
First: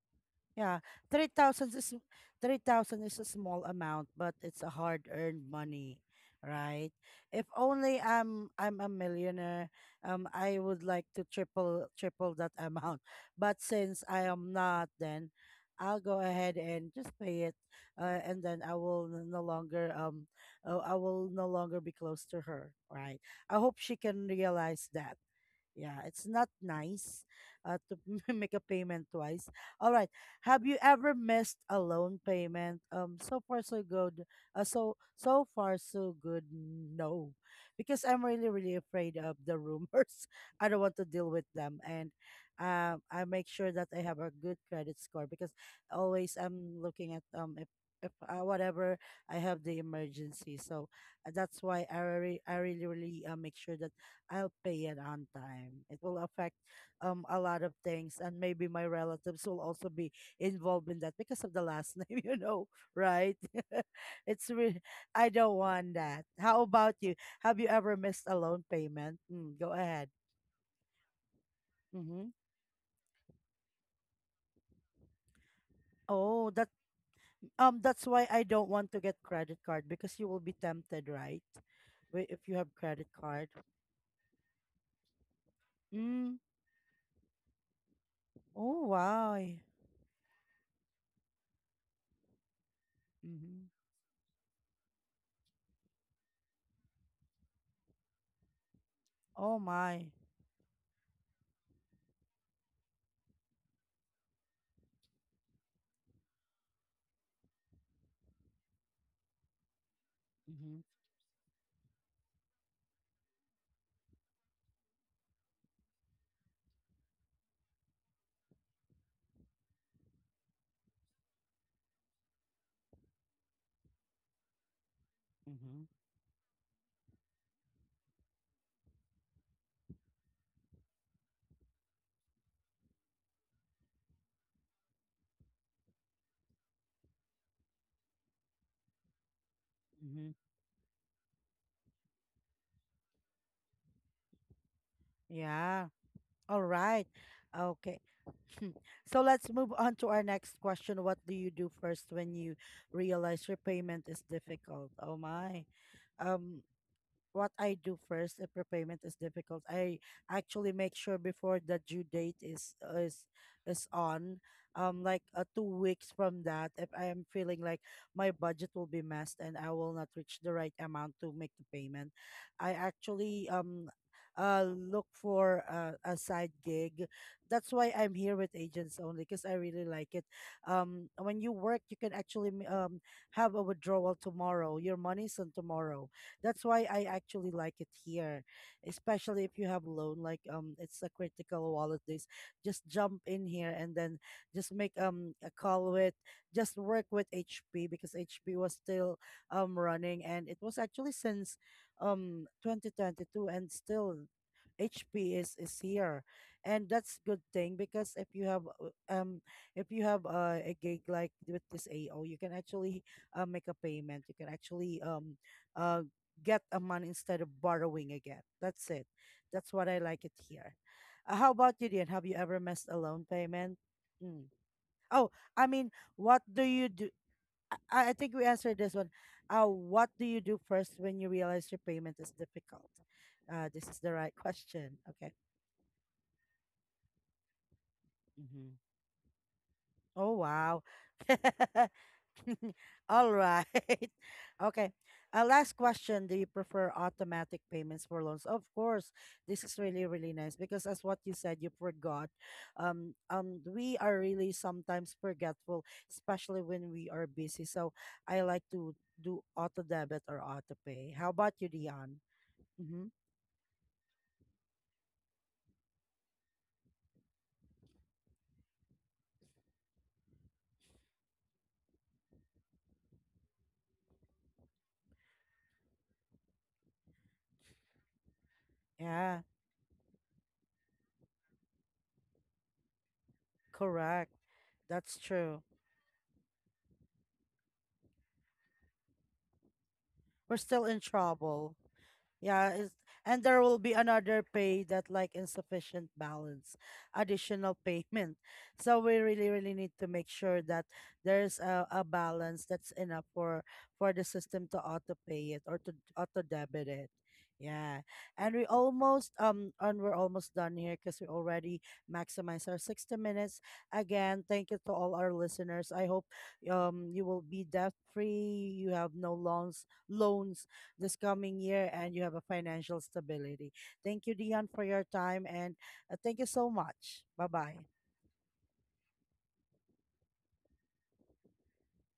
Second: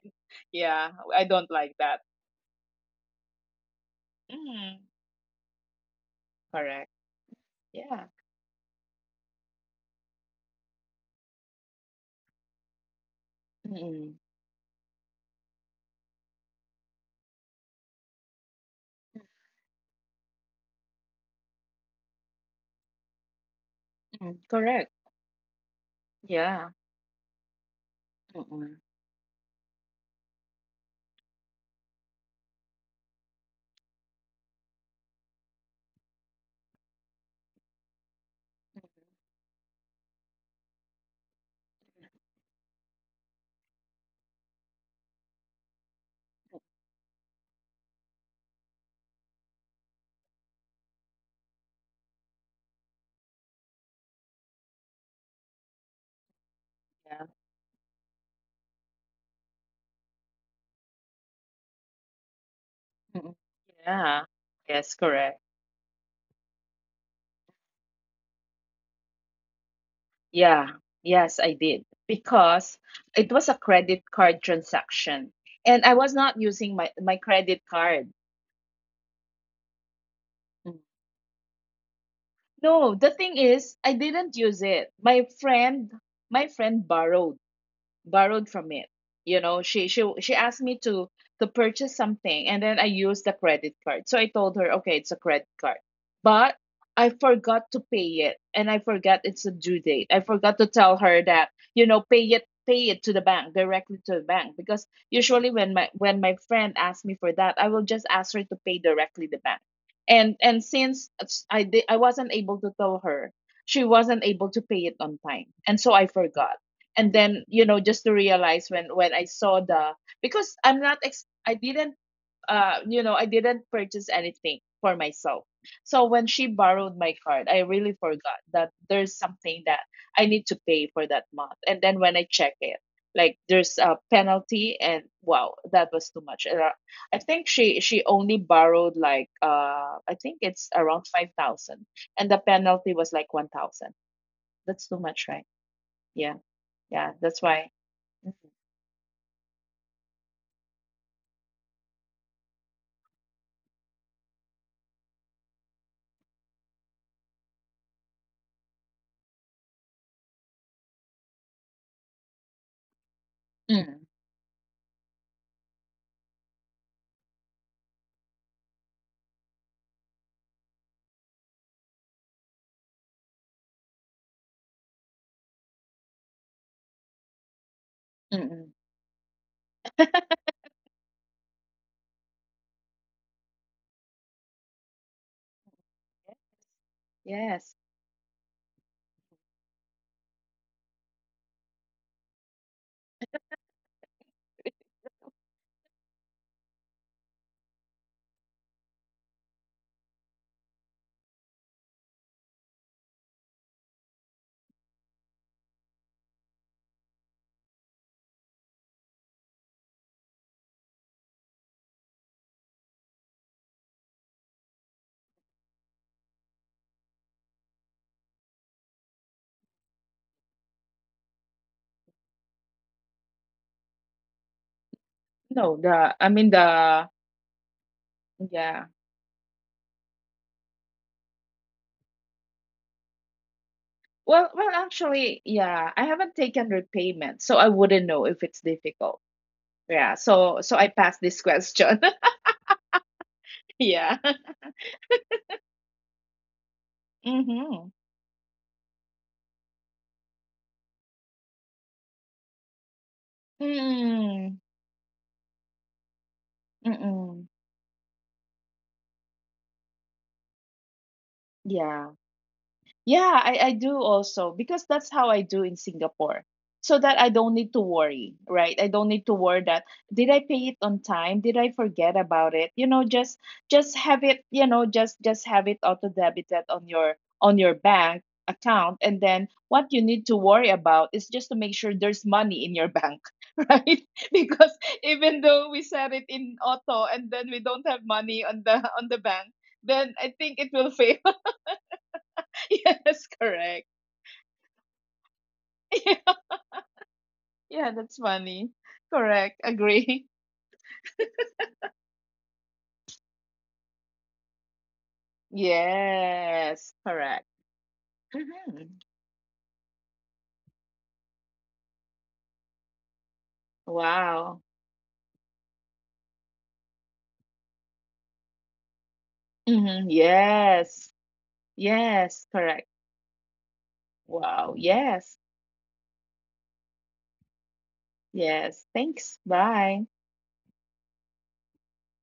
Yeah,
Yeah, I don't
3,000
like
is
that.
3,000 is a small amount, but it's a
Mm,
hard-earned money,
correct.
right? If only
Yeah.
I'm a millionaire, I would like to triple that amount. But since
Mm-mm.
I am not, then I'll go ahead and just pay it, and then no longer I will no longer be close to her, right? I hope she can
Mm,
realize
correct.
that. Yeah, it's not
Yeah.
nice to make a
Mm-mm.
payment twice. All right. Have you ever missed a loan payment? So far so good. So so far so good. No, because I'm really really afraid of the rumors. I don't want to deal with them, and I make sure that I have a good credit score because always I'm looking at if whatever I have the emergency. So that's why I really really make sure that. I'll pay it on time. It will affect
Yeah.
a lot of things, and maybe my relatives will also be involved in that because of the last name, you know,
Mm-mm.
right?
Yeah.
it's re-
Yes,
I
correct.
don't want that. How about you? Have you ever missed a loan payment? Mm, go ahead.
Yeah, yes, I did,
Mm-hmm.
because it was a credit card transaction and I was not
Oh, that
using my credit
that's
card.
why I don't want to get credit card because you will be
Mm.
tempted, right? If you have
No,
credit
the thing
card.
is, I didn't use it.
Mm.
My friend borrowed from
Oh
it. You
wow.
know, she she asked me to purchase something and then I used the
Mm-hmm.
credit card. So I told her, "Okay, it's a credit card." But I forgot to pay it and I forgot it's a
Oh
due date.
my.
I forgot to tell her that, you know, pay it to the bank, directly to the bank, because usually when my friend asks me for that, I will just ask her to pay directly the bank. And
Mm-hmm.
since I did, I wasn't able to tell her, she wasn't able to pay it on time. And so I forgot, and then you know, just to realize when I saw the, because I'm not ex- I didn't you know, I didn't purchase anything for myself, so when she borrowed my card, I really forgot that there's something that I need to pay for that month. And then when I check it, like there's a penalty, and wow, that was too much. And, I think she only borrowed like, I
Mm-hmm.
think it's around 5,000, and the penalty was like 1,000. That's too much, right?
Yeah.
Yeah.
All right.
Yeah, that's why.
Okay.
Mm-hmm.
So let's move on to our next question. What do you do first when you realize repayment is difficult? Oh my. Um, what I do first if repayment is difficult, I actually make sure before the due date is is
Mm,
on, like 2 weeks from that, if I am feeling like my budget will be messed and I will not reach the right amount to make the payment, I actually look for a side gig. That's why I'm here with
mm.
agents only because I really like it. When you work, you can actually have a withdrawal tomorrow. Your money's on tomorrow, that's why I actually
Yes.
like it here, especially if you have loan. Like it's a critical wallet days. Just jump in here and then just make a call with, just work with HP because HP was still running and it was actually since 2022 and still HP is here and that's good thing because if you have a gig like with this AO you can actually make a payment you can actually uh, get a money instead of borrowing again. That's it. That's what I like it here. How about you, Dian? Have you ever missed a loan payment? Mm. Oh, I
No,
mean,
the I
what
mean
do you
the
do? I think we answered
yeah.
this one. What do you do first when you realize your payment is difficult? This is the right
Well, well,
question. Okay.
actually, yeah, I haven't taken repayment, so I wouldn't know if it's
Hmm.
difficult. Yeah,
Oh,
so so
wow.
I pass this question.
All right.
Yeah.
Okay. Last question. Do you prefer automatic
Mm-hmm.
payments for loans? Of course, this is really, really nice because as what you said, you forgot. We are really
Mm-mm.
sometimes forgetful, especially when we are
Mm-mm.
busy. So I like to do auto debit or auto pay. How about you,
Yeah.
Dion? Mm-hmm.
Yeah, I do also because that's how I do in Singapore. So that I don't need to worry, right? I don't need to worry that did I pay it on time? Did I forget about it? You know, just have it, you know, just have it auto debited on your bank account, and
Yeah,
then what you need to worry about is just to make sure there's money in your bank, right?
correct.
Because
That's
even
true.
though we set it in auto and then we don't have money on the bank, then I think
We're
it
still
will
in
fail.
trouble. Yeah, it's,
Yes,
and there will
correct.
be another pay that like insufficient balance, additional
Yeah, that's
payment.
funny.
So we really,
Correct.
really need to
Agree.
make sure that there's a balance that's enough for the system to auto pay it or to auto
Yes,
debit it.
correct.
Yeah, and
Hmm.
we're almost done here because we already maximized our 60 minutes. Again,
Wow.
thank you to all our listeners. I hope you will be debt free. You have no
Hmm.
loans
Yes.
this coming year and you have
Yes,
a
correct.
financial stability. Thank you,
Wow.
Dion, for your
Yes.
time and thank you so much. Bye bye.
Yes. Thanks. Bye.